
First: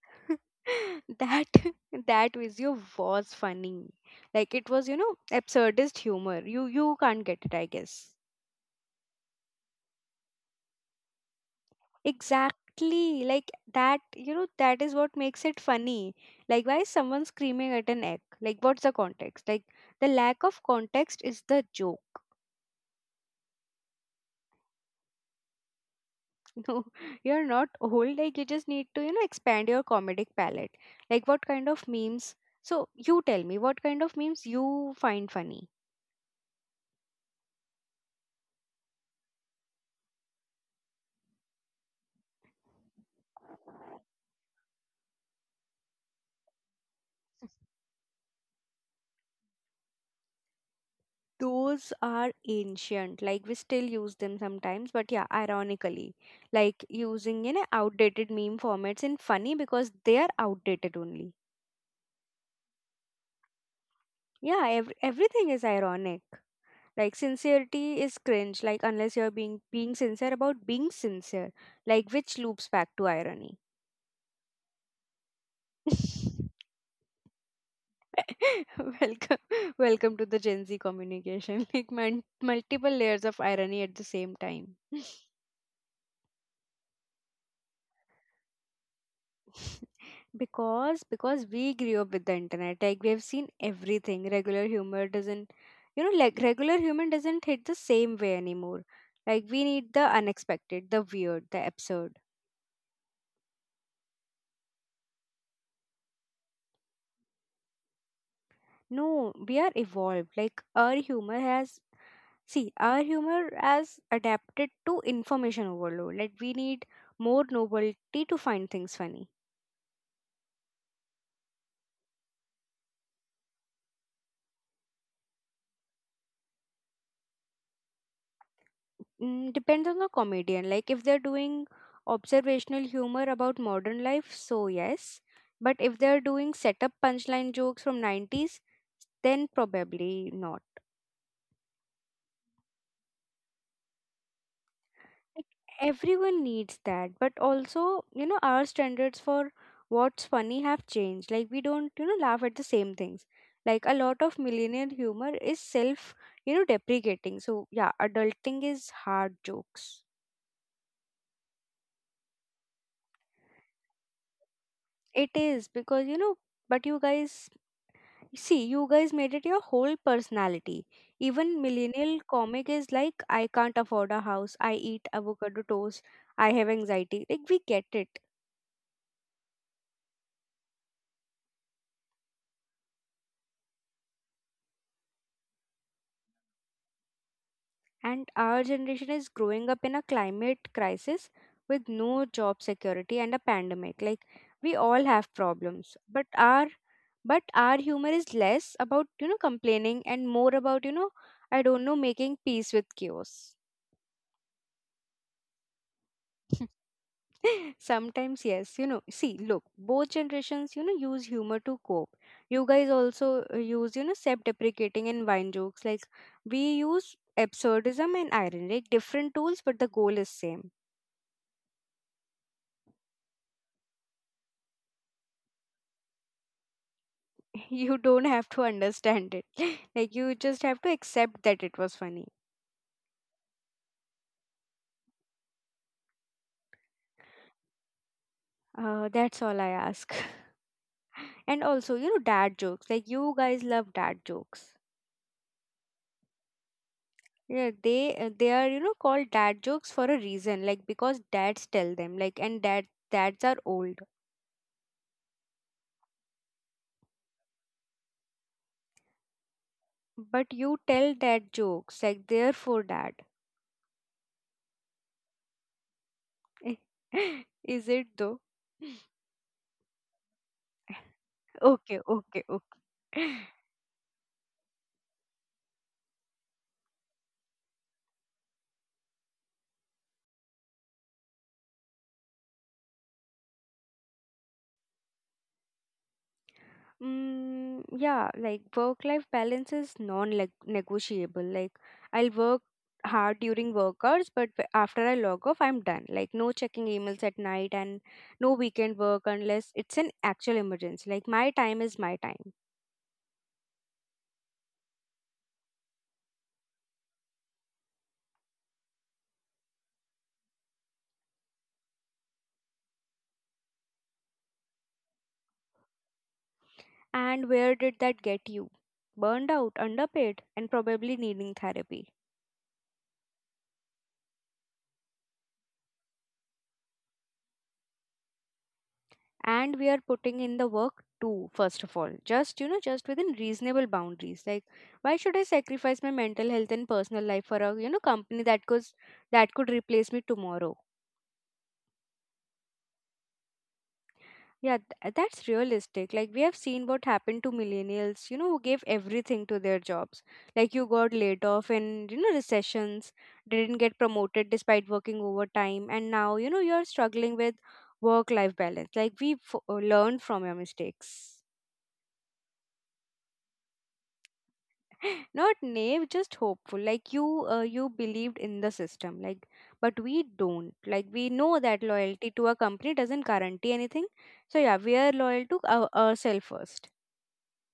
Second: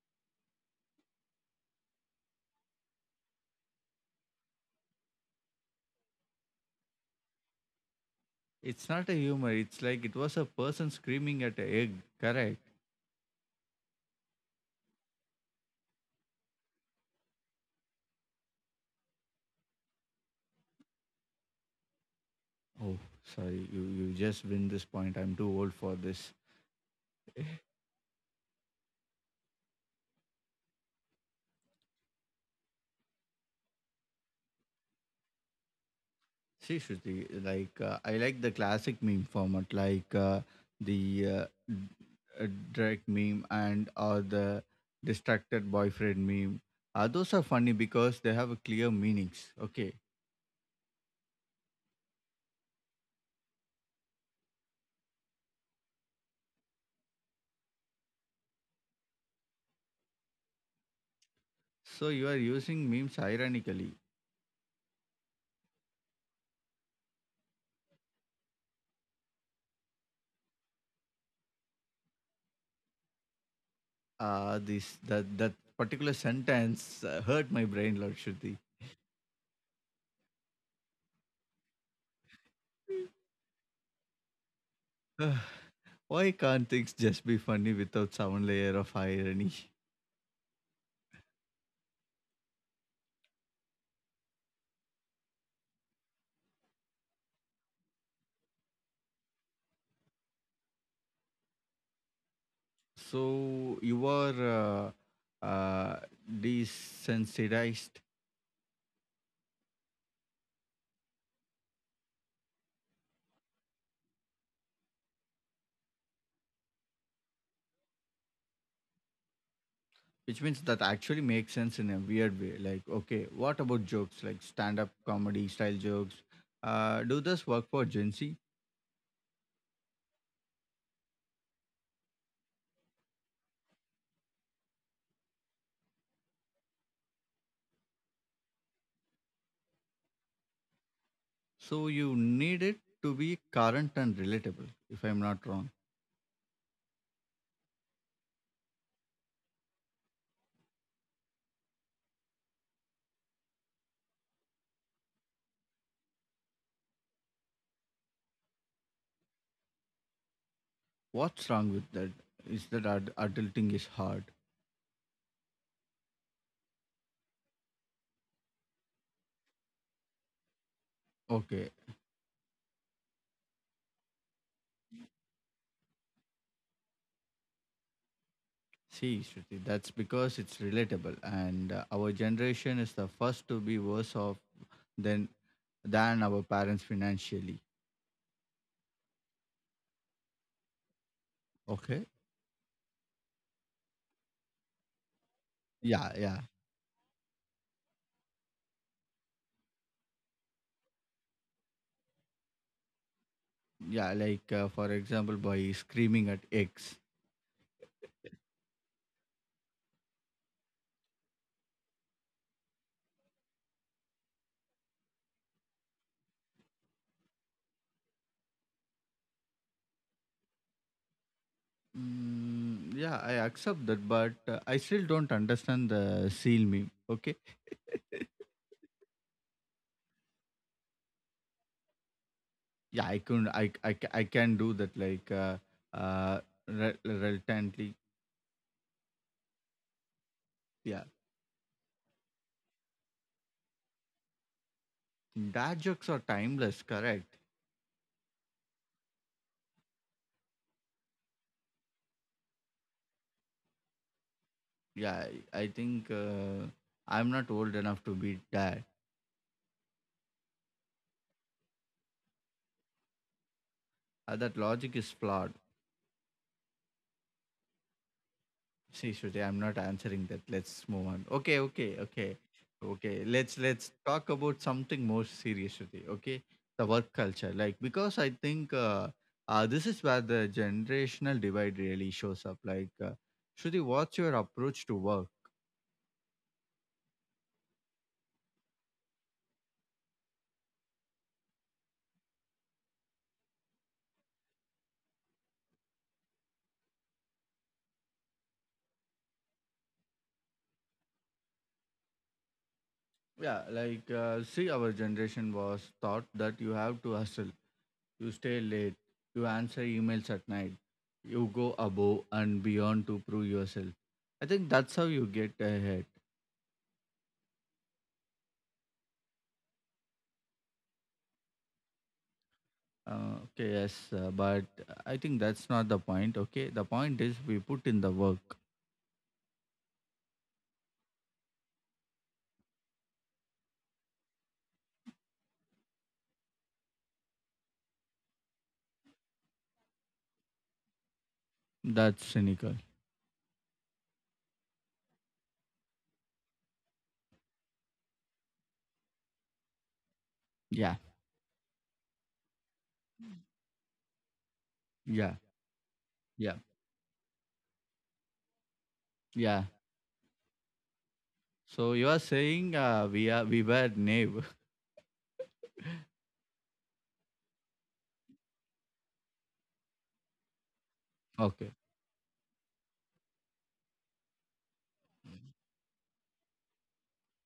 [SPEAKER 1] that that video was funny like it was you know absurdist humor you can't get it I guess.
[SPEAKER 2] It's not a humor, it's like it was a person screaming at an egg, correct?
[SPEAKER 1] Exactly like that you know that is what makes it funny. Like why is someone screaming at an egg, like what's the context, like the lack of context is the joke.
[SPEAKER 2] Oh, sorry, you just win this point. I'm too old for this.
[SPEAKER 1] No you're not old, like you just need to you know expand your comedic palette. Like what kind of memes, so you tell me what kind of memes you find funny.
[SPEAKER 2] See, Shruti, like I like the classic meme format, like the uh, d- direct meme and or the distracted boyfriend meme. Those are funny because they have a clear meanings. Okay,
[SPEAKER 1] Those are ancient, like we still use them sometimes but yeah ironically, like using you know outdated meme formats in funny because they are outdated only.
[SPEAKER 2] so you are using memes ironically.
[SPEAKER 1] Yeah, everything is ironic, like sincerity is cringe, like unless you're being sincere about being sincere, like which loops back to irony.
[SPEAKER 2] This that particular sentence hurt my brain, Lord Shruti.
[SPEAKER 1] Welcome, to the Gen Z communication like multiple layers of irony at the same time.
[SPEAKER 2] Why can't things just be funny without some layer of irony?
[SPEAKER 1] Because we grew up with the internet, like we have seen everything, regular humor doesn't, you know, like regular human doesn't hit the same way anymore. Like we need the unexpected, the weird, the absurd.
[SPEAKER 2] So you are uh, uh, desensitized,
[SPEAKER 1] No, we are evolved, like our humor has, see our humor has adapted to information overload, like we need more novelty to find things funny.
[SPEAKER 2] which means that actually makes sense in a weird way. Like, okay, what about jokes, like stand up comedy style jokes? Do this work for Gen Z?
[SPEAKER 1] Mm, depends on the comedian. Like if they're doing observational humor about modern life, so yes. But if they're doing setup punchline jokes from 90s, then probably not.
[SPEAKER 2] So you need it to be current and relatable, if I'm
[SPEAKER 1] Like
[SPEAKER 2] not wrong.
[SPEAKER 1] everyone needs that, but also, you know, our standards for what's funny have changed. Like we don't, you know, laugh at the same things. Like a lot of millennial humor is self, you know, deprecating. So yeah, adulting is hard jokes.
[SPEAKER 2] What's wrong with that? Is that adulting is hard?
[SPEAKER 1] It is because, you know, but you guys see, you guys made it your whole personality. Even
[SPEAKER 2] Okay.
[SPEAKER 1] millennial comic is like, I can't afford a house, I eat avocado toast, I have anxiety. Like, we get it.
[SPEAKER 2] See, Shruti, that's because it's relatable, and our generation is the first to be worse off Then than our parents financially.
[SPEAKER 1] And our generation is growing up in a climate crisis with
[SPEAKER 2] Okay.
[SPEAKER 1] no job security and a pandemic. Like, we all have problems,
[SPEAKER 2] Yeah, yeah,
[SPEAKER 1] but our humor is less about you know complaining and more about you know I don't know making peace with chaos.
[SPEAKER 2] yeah. Like for example, by screaming at eggs.
[SPEAKER 1] Sometimes, yes, you know, see, look, both generations, you know, use humor to cope. You guys also use, you know, self deprecating and wine jokes. Like, we use absurdism and irony, like different tools, but the goal is same.
[SPEAKER 2] Mm, yeah, I accept that, but I still don't understand the seal meme. Okay,
[SPEAKER 1] You don't have to understand it. Like, you just have to accept that it was funny.
[SPEAKER 2] yeah, I can, I, ca- I can do that. Like, uh, reluctantly.
[SPEAKER 1] That's all I ask.
[SPEAKER 2] Yeah,
[SPEAKER 1] And also, you know, dad jokes. Like, you guys love dad jokes.
[SPEAKER 2] dad jokes are timeless. Correct.
[SPEAKER 1] Yeah, they are you know called dad jokes for a reason, like because dads tell them, like and dads are old,
[SPEAKER 2] Yeah, I think I'm not old enough to be dad.
[SPEAKER 1] but you tell dad jokes, like therefore dad.
[SPEAKER 2] That logic is flawed.
[SPEAKER 1] Is it though?
[SPEAKER 2] See, Shruti, I'm not answering that. Let's move on. Okay,
[SPEAKER 1] Okay,
[SPEAKER 2] okay,
[SPEAKER 1] okay,
[SPEAKER 2] okay, okay.
[SPEAKER 1] okay.
[SPEAKER 2] Let's talk about something more serious, Shruti. Okay, the work culture. Like because I think this is where the generational divide really shows up. Like, Shruti, what's your approach to work?
[SPEAKER 1] Mm, yeah, like work life balance is non-negotiable. Like I'll work hard during work hours, but after I log off, I'm done. Like no checking emails at night and no weekend work unless it's an actual emergency. Like my time is my time.
[SPEAKER 2] Yeah, like see, our generation was taught that you have to hustle, you stay late, you answer emails at night, you go above and beyond to prove yourself. I think that's how you get ahead.
[SPEAKER 1] And where did that get you? Burned out, underpaid, and probably needing therapy.
[SPEAKER 2] Okay, yes, but I think that's not the point. Okay, the point is we put in the work.
[SPEAKER 1] And we are putting in the work too, first of all. Just, you know, just within reasonable boundaries. Like, why should I sacrifice my mental health and personal life for a, you know, that could replace me tomorrow?
[SPEAKER 2] That's cynical.
[SPEAKER 1] Yeah, that's realistic. Like, we have seen what happened to millennials, you know, who gave everything to their jobs. Like, you
[SPEAKER 2] Yeah,
[SPEAKER 1] got laid off in, you know, recessions, didn't get promoted despite working
[SPEAKER 2] yeah,
[SPEAKER 1] overtime, and now, you know,
[SPEAKER 2] yeah,
[SPEAKER 1] you're struggling with work life balance. Like, we
[SPEAKER 2] yeah.
[SPEAKER 1] learned from your mistakes.
[SPEAKER 2] So you are saying we are we were naive.
[SPEAKER 1] Not naive, just hopeful. Like, you believed in the system, like, but we don't. Like, we know that
[SPEAKER 2] Okay,
[SPEAKER 1] loyalty to a company doesn't guarantee anything. So, yeah, we are loyal to ourselves first.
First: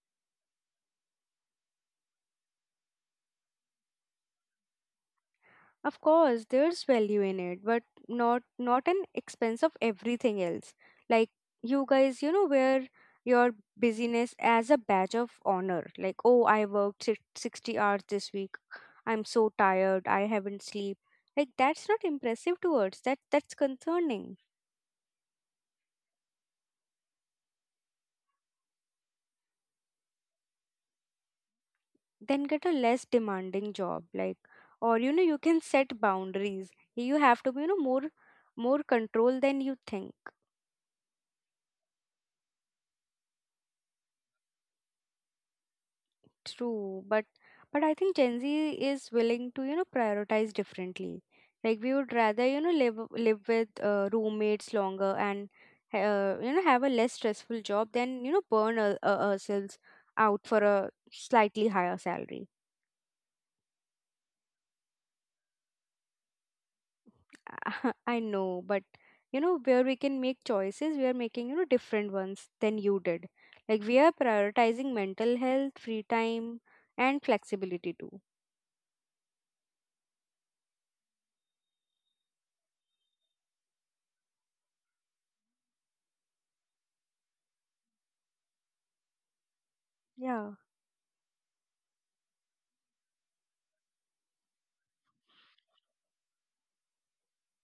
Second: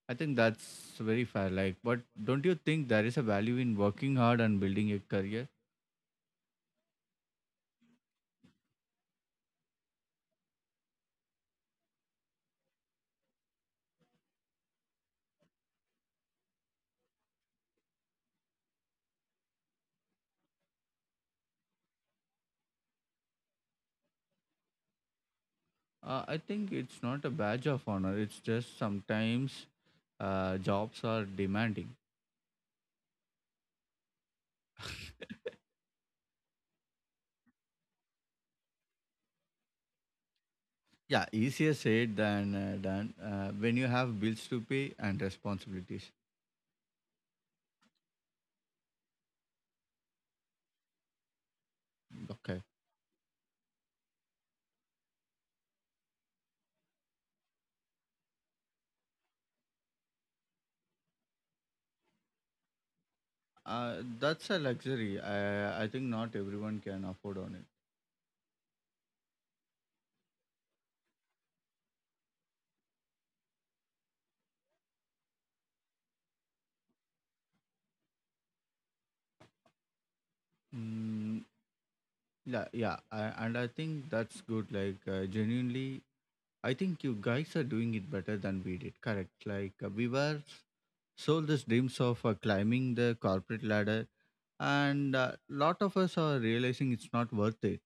[SPEAKER 2] I think that's very fair. Like, but don't you think there is a value in working hard and building a career?
[SPEAKER 1] Of course, there's value in it, but not an expense of everything else. Like you guys, you know, wear your busyness as a badge of honor. Like, oh, I worked 60 hours this week. I'm so tired. I haven't sleep. Like that's not impressive towards that that's concerning.
[SPEAKER 2] I think it's not a badge of honor. It's just sometimes jobs are demanding.
[SPEAKER 1] Then get a less demanding job. Like or you know, you can set boundaries. You have to be, you know, more control than you think.
[SPEAKER 2] Yeah, easier said than done when you have bills to pay and responsibilities.
[SPEAKER 1] True, but I think Gen Z is willing to you know prioritize differently. Like we would
[SPEAKER 2] Okay.
[SPEAKER 1] rather live with roommates longer and have a less stressful job than burn ourselves out for a slightly higher salary.
[SPEAKER 2] Uh, that's a luxury. I think not everyone can afford on it.
[SPEAKER 1] I know, but you know where we can make choices, we are making different ones than you did. Like we are prioritizing mental health, free time, and flexibility too.
[SPEAKER 2] Mm, yeah, yeah. I, and I think that's good. Like, genuinely, I think you guys are doing it better than we did. Correct. Like, we were
[SPEAKER 1] Yeah.
[SPEAKER 2] sold these dreams of climbing the corporate ladder, and a lot of us are realizing it's not worth it.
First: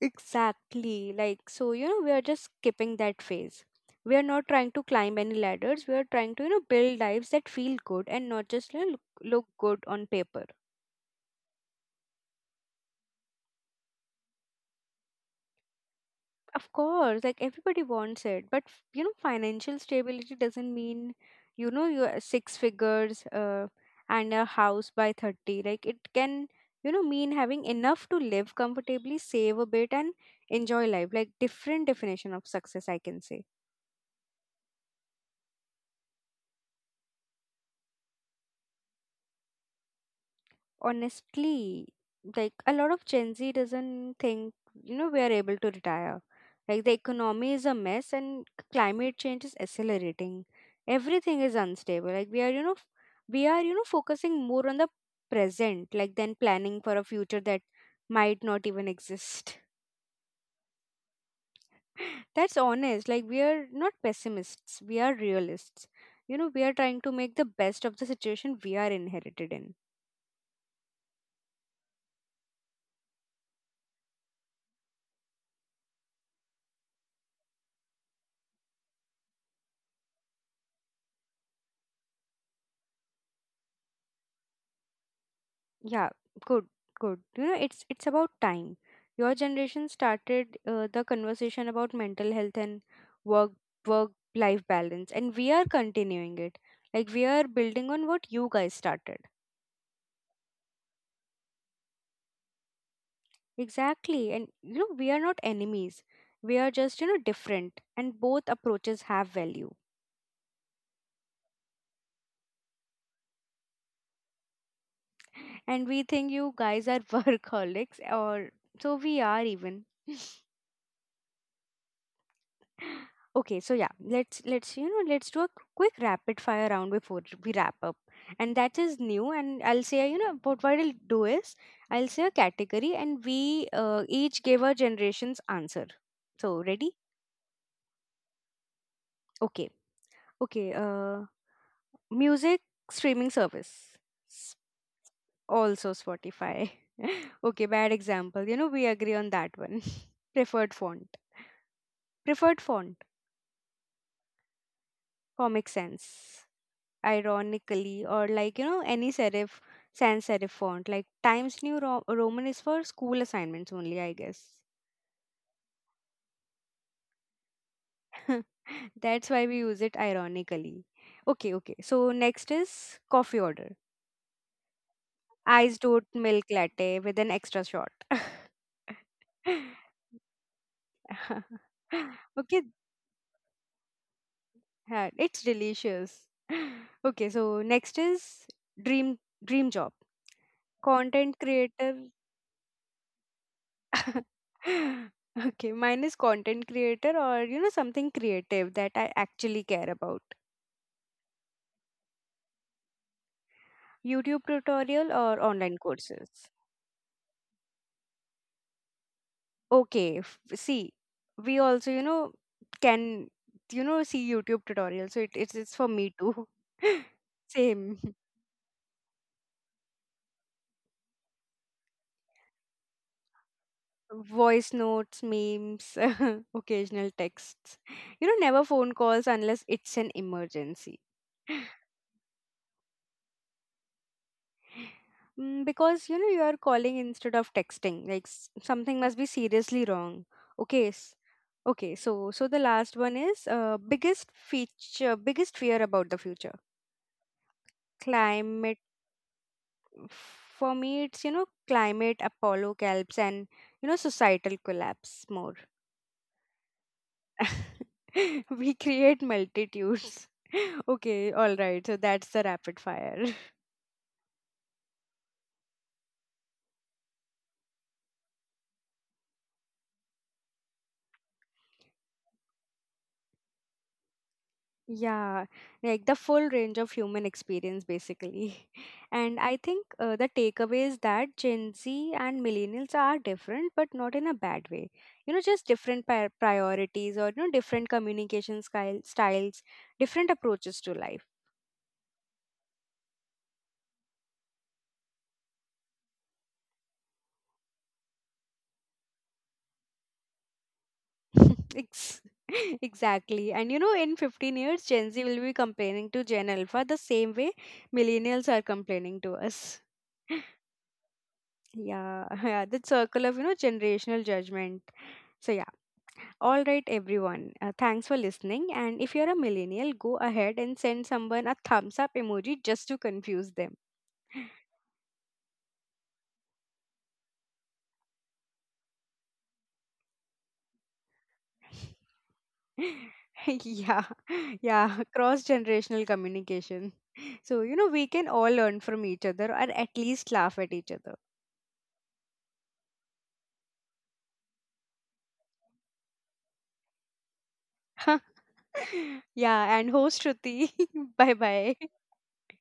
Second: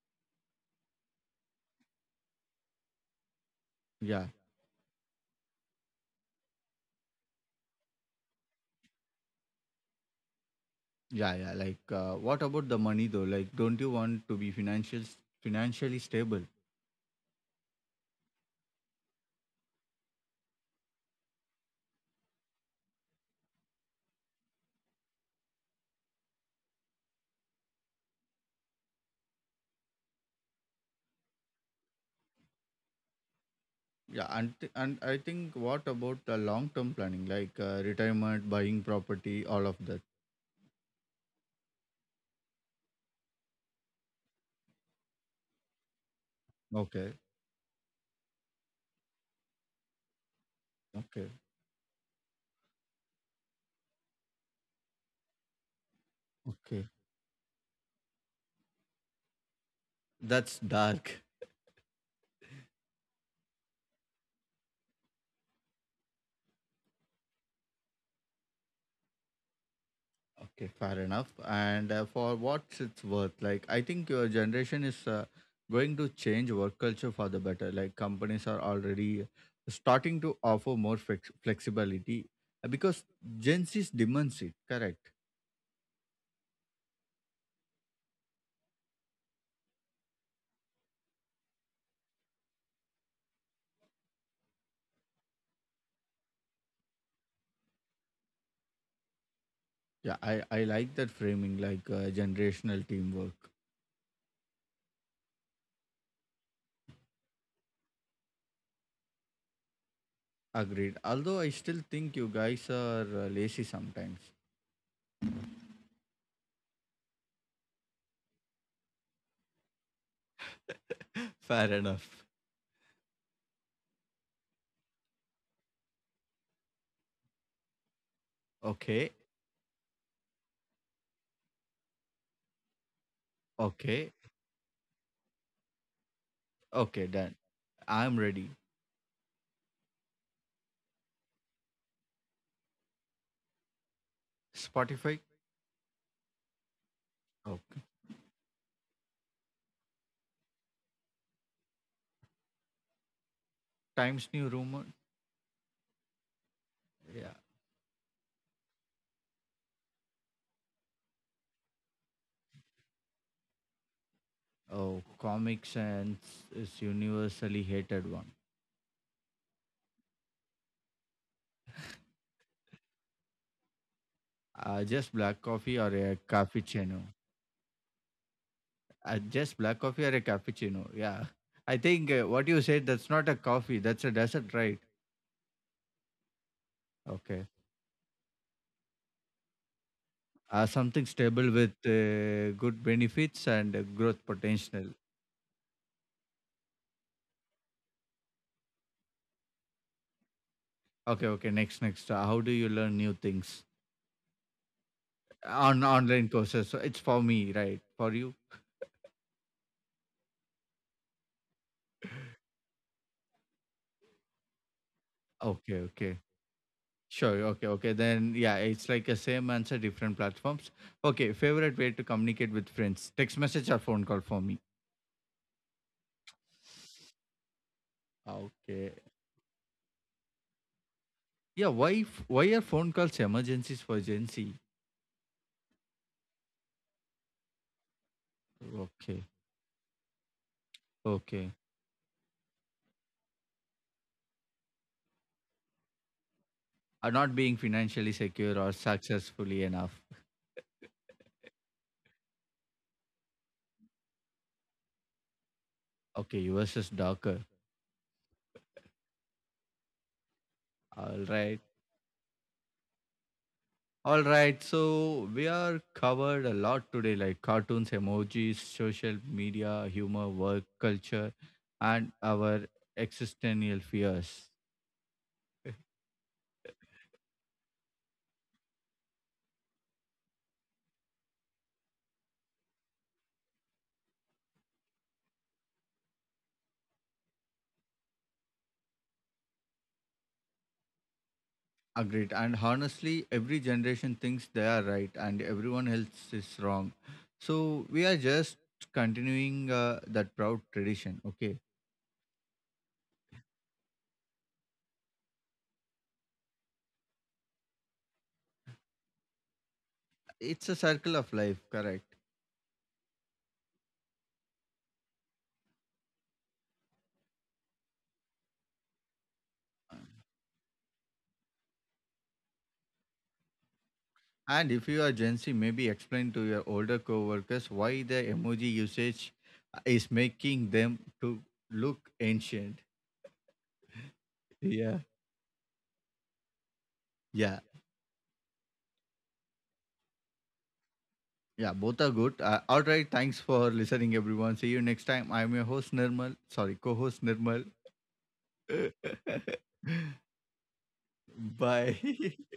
[SPEAKER 1] Exactly. Like, so, you know, we are just skipping that phase. We are
[SPEAKER 2] Yeah,
[SPEAKER 1] not trying to climb any ladders. We are trying to, you know, build lives that feel good and not just, look good on paper.
[SPEAKER 2] yeah, yeah. Like, what about the money though? Like, don't you want to be financially stable?
[SPEAKER 1] Of course, like everybody wants it, but you know, financial stability doesn't mean, you know, you're six figures and a house by 30. Like, it can, you know, mean having enough to live comfortably, save a bit, and enjoy life. Like, different definition of success, I can say.
[SPEAKER 2] Yeah, and I think what about the long term planning, like retirement, buying property, all of that?
[SPEAKER 1] Honestly, like a lot of Gen Z doesn't think, you know, we are able to retire. Like the
[SPEAKER 2] Okay,
[SPEAKER 1] economy is a mess, and climate change is accelerating.
[SPEAKER 2] okay,
[SPEAKER 1] Everything is unstable. Like we are we are focusing more on the present, like, than planning
[SPEAKER 2] okay.
[SPEAKER 1] for a future that might not even exist.
[SPEAKER 2] That's dark.
[SPEAKER 1] That's honest. Like, we are not pessimists, we are realists. You know, we are trying to make the best of the situation we are inherited in.
[SPEAKER 2] Okay, fair enough. And for what it's worth, like I think your generation is going to change work culture for the better. Like companies are already starting to offer more flexibility because Gen Z demands it. Correct.
[SPEAKER 1] Yeah, good, good. You know, it's about time. Your generation started the conversation about mental health and work work life balance, and we are continuing it. Like, we are building on what you guys started.
[SPEAKER 2] Yeah, I like that framing, like generational teamwork.
[SPEAKER 1] Exactly, and you know we are not enemies. We are just, you know, different, and both approaches have value.
[SPEAKER 2] Agreed. Although I still think you guys are lazy sometimes.
[SPEAKER 1] And we think you guys are workaholics, or so we are even.
[SPEAKER 2] Fair enough.
[SPEAKER 1] Okay, so yeah, let's let's do a quick rapid fire round before we wrap up, and that is
[SPEAKER 2] Okay,
[SPEAKER 1] new. And I'll say, you know, what I'll do is I'll say a category, and we
[SPEAKER 2] okay,
[SPEAKER 1] each give our generation's answer. So ready?
[SPEAKER 2] okay, done. I'm ready.
[SPEAKER 1] Okay, okay. Music streaming service, S-
[SPEAKER 2] Spotify,
[SPEAKER 1] also Spotify.
[SPEAKER 2] oh,
[SPEAKER 1] Okay, bad example. You know we agree on that one. Preferred font, preferred font.
[SPEAKER 2] Times New Roman,
[SPEAKER 1] Comic Sans,
[SPEAKER 2] yeah.
[SPEAKER 1] ironically, or, like, you know, any serif sans serif font. Like Times New Roman is for school assignments only, I guess.
[SPEAKER 2] Oh, Comic Sans is universally hated one.
[SPEAKER 1] That's why we use it ironically. Okay, okay, so next is coffee order.
[SPEAKER 2] Just black coffee
[SPEAKER 1] Iced
[SPEAKER 2] or
[SPEAKER 1] oat
[SPEAKER 2] a
[SPEAKER 1] milk
[SPEAKER 2] cappuccino.
[SPEAKER 1] latte with an extra shot.
[SPEAKER 2] Just black coffee or a cappuccino, yeah. I think what you
[SPEAKER 1] Okay.
[SPEAKER 2] said, that's not a coffee, that's a dessert, right?
[SPEAKER 1] Yeah, it's delicious. Okay,
[SPEAKER 2] Okay.
[SPEAKER 1] so next is dream dream job.
[SPEAKER 2] Something
[SPEAKER 1] Content
[SPEAKER 2] stable with
[SPEAKER 1] creator.
[SPEAKER 2] good benefits and growth potential.
[SPEAKER 1] Okay, mine is content creator, or you know, something creative that I actually care about.
[SPEAKER 2] Okay, okay. Next, next. How do you learn new things
[SPEAKER 1] YouTube tutorial or online
[SPEAKER 2] on online
[SPEAKER 1] courses.
[SPEAKER 2] courses? So it's for me, right? For you?
[SPEAKER 1] Okay, see, we also, you know, can, you know, see YouTube tutorial, so it's
[SPEAKER 2] Okay,
[SPEAKER 1] it's for
[SPEAKER 2] okay.
[SPEAKER 1] me too.
[SPEAKER 2] Sure. Okay, okay.
[SPEAKER 1] Same.
[SPEAKER 2] Then yeah, it's like a same answer, different platforms. Okay. Favorite way to communicate with friends? Text message or phone call for me?
[SPEAKER 1] Voice notes, memes, occasional texts. You know, never
[SPEAKER 2] Okay.
[SPEAKER 1] phone calls unless it's an emergency.
[SPEAKER 2] Yeah. Why? Why are phone calls emergencies for Gen Z?
[SPEAKER 1] Mm, because you know you are calling instead of texting. Like, something must
[SPEAKER 2] Okay.
[SPEAKER 1] be seriously wrong. Okay.
[SPEAKER 2] Okay.
[SPEAKER 1] Okay. So so the last one is biggest feature, biggest fear about the future.
[SPEAKER 2] Are not being financially secure or
[SPEAKER 1] Climate.
[SPEAKER 2] successfully enough.
[SPEAKER 1] For me, it's, you know, climate, Apollo calps, and you know societal collapse more.
[SPEAKER 2] Okay, US is darker.
[SPEAKER 1] We create multitudes.
[SPEAKER 2] All
[SPEAKER 1] Okay.
[SPEAKER 2] right.
[SPEAKER 1] All right. So that's the rapid fire.
[SPEAKER 2] All right. So we are covered a lot today, like cartoons, emojis, social media, humor, work, culture, and our existential fears.
[SPEAKER 1] Yeah, like the full range of human experience, basically. And I think the takeaway is that Gen Z and millennials are different, but not in a bad way. You know, just different priorities, or, you know, different communication styles, different approaches to life.
[SPEAKER 2] Agreed. And honestly, every generation thinks they are right and everyone else is wrong. So we are just continuing that proud tradition. Okay.
[SPEAKER 1] Ex exactly. And, you know, in 15 years, Gen Z will be complaining to Gen Alpha the same way millennials are complaining to us.
[SPEAKER 2] It's a circle of life, correct?
[SPEAKER 1] Yeah, yeah, the circle of, you know, generational judgment. So, yeah. All right, everyone. Thanks for listening. And if you're a millennial, go ahead and send someone a thumbs up emoji just to confuse them.
[SPEAKER 2] And if you are Gen Z, maybe explain to your older coworkers why the emoji usage is making them to look ancient.
[SPEAKER 1] Yeah,
[SPEAKER 2] Yeah,
[SPEAKER 1] yeah, cross generational communication. So,
[SPEAKER 2] yeah,
[SPEAKER 1] you know, we can all learn from each other, or at least laugh at each other.
[SPEAKER 2] yeah. Both are good. All right. Thanks for listening, everyone. See you next time. I'm your host Nirmal. Sorry, co-host Nirmal.
[SPEAKER 1] Yeah, and host Shruti. Bye bye.
[SPEAKER 2] Bye.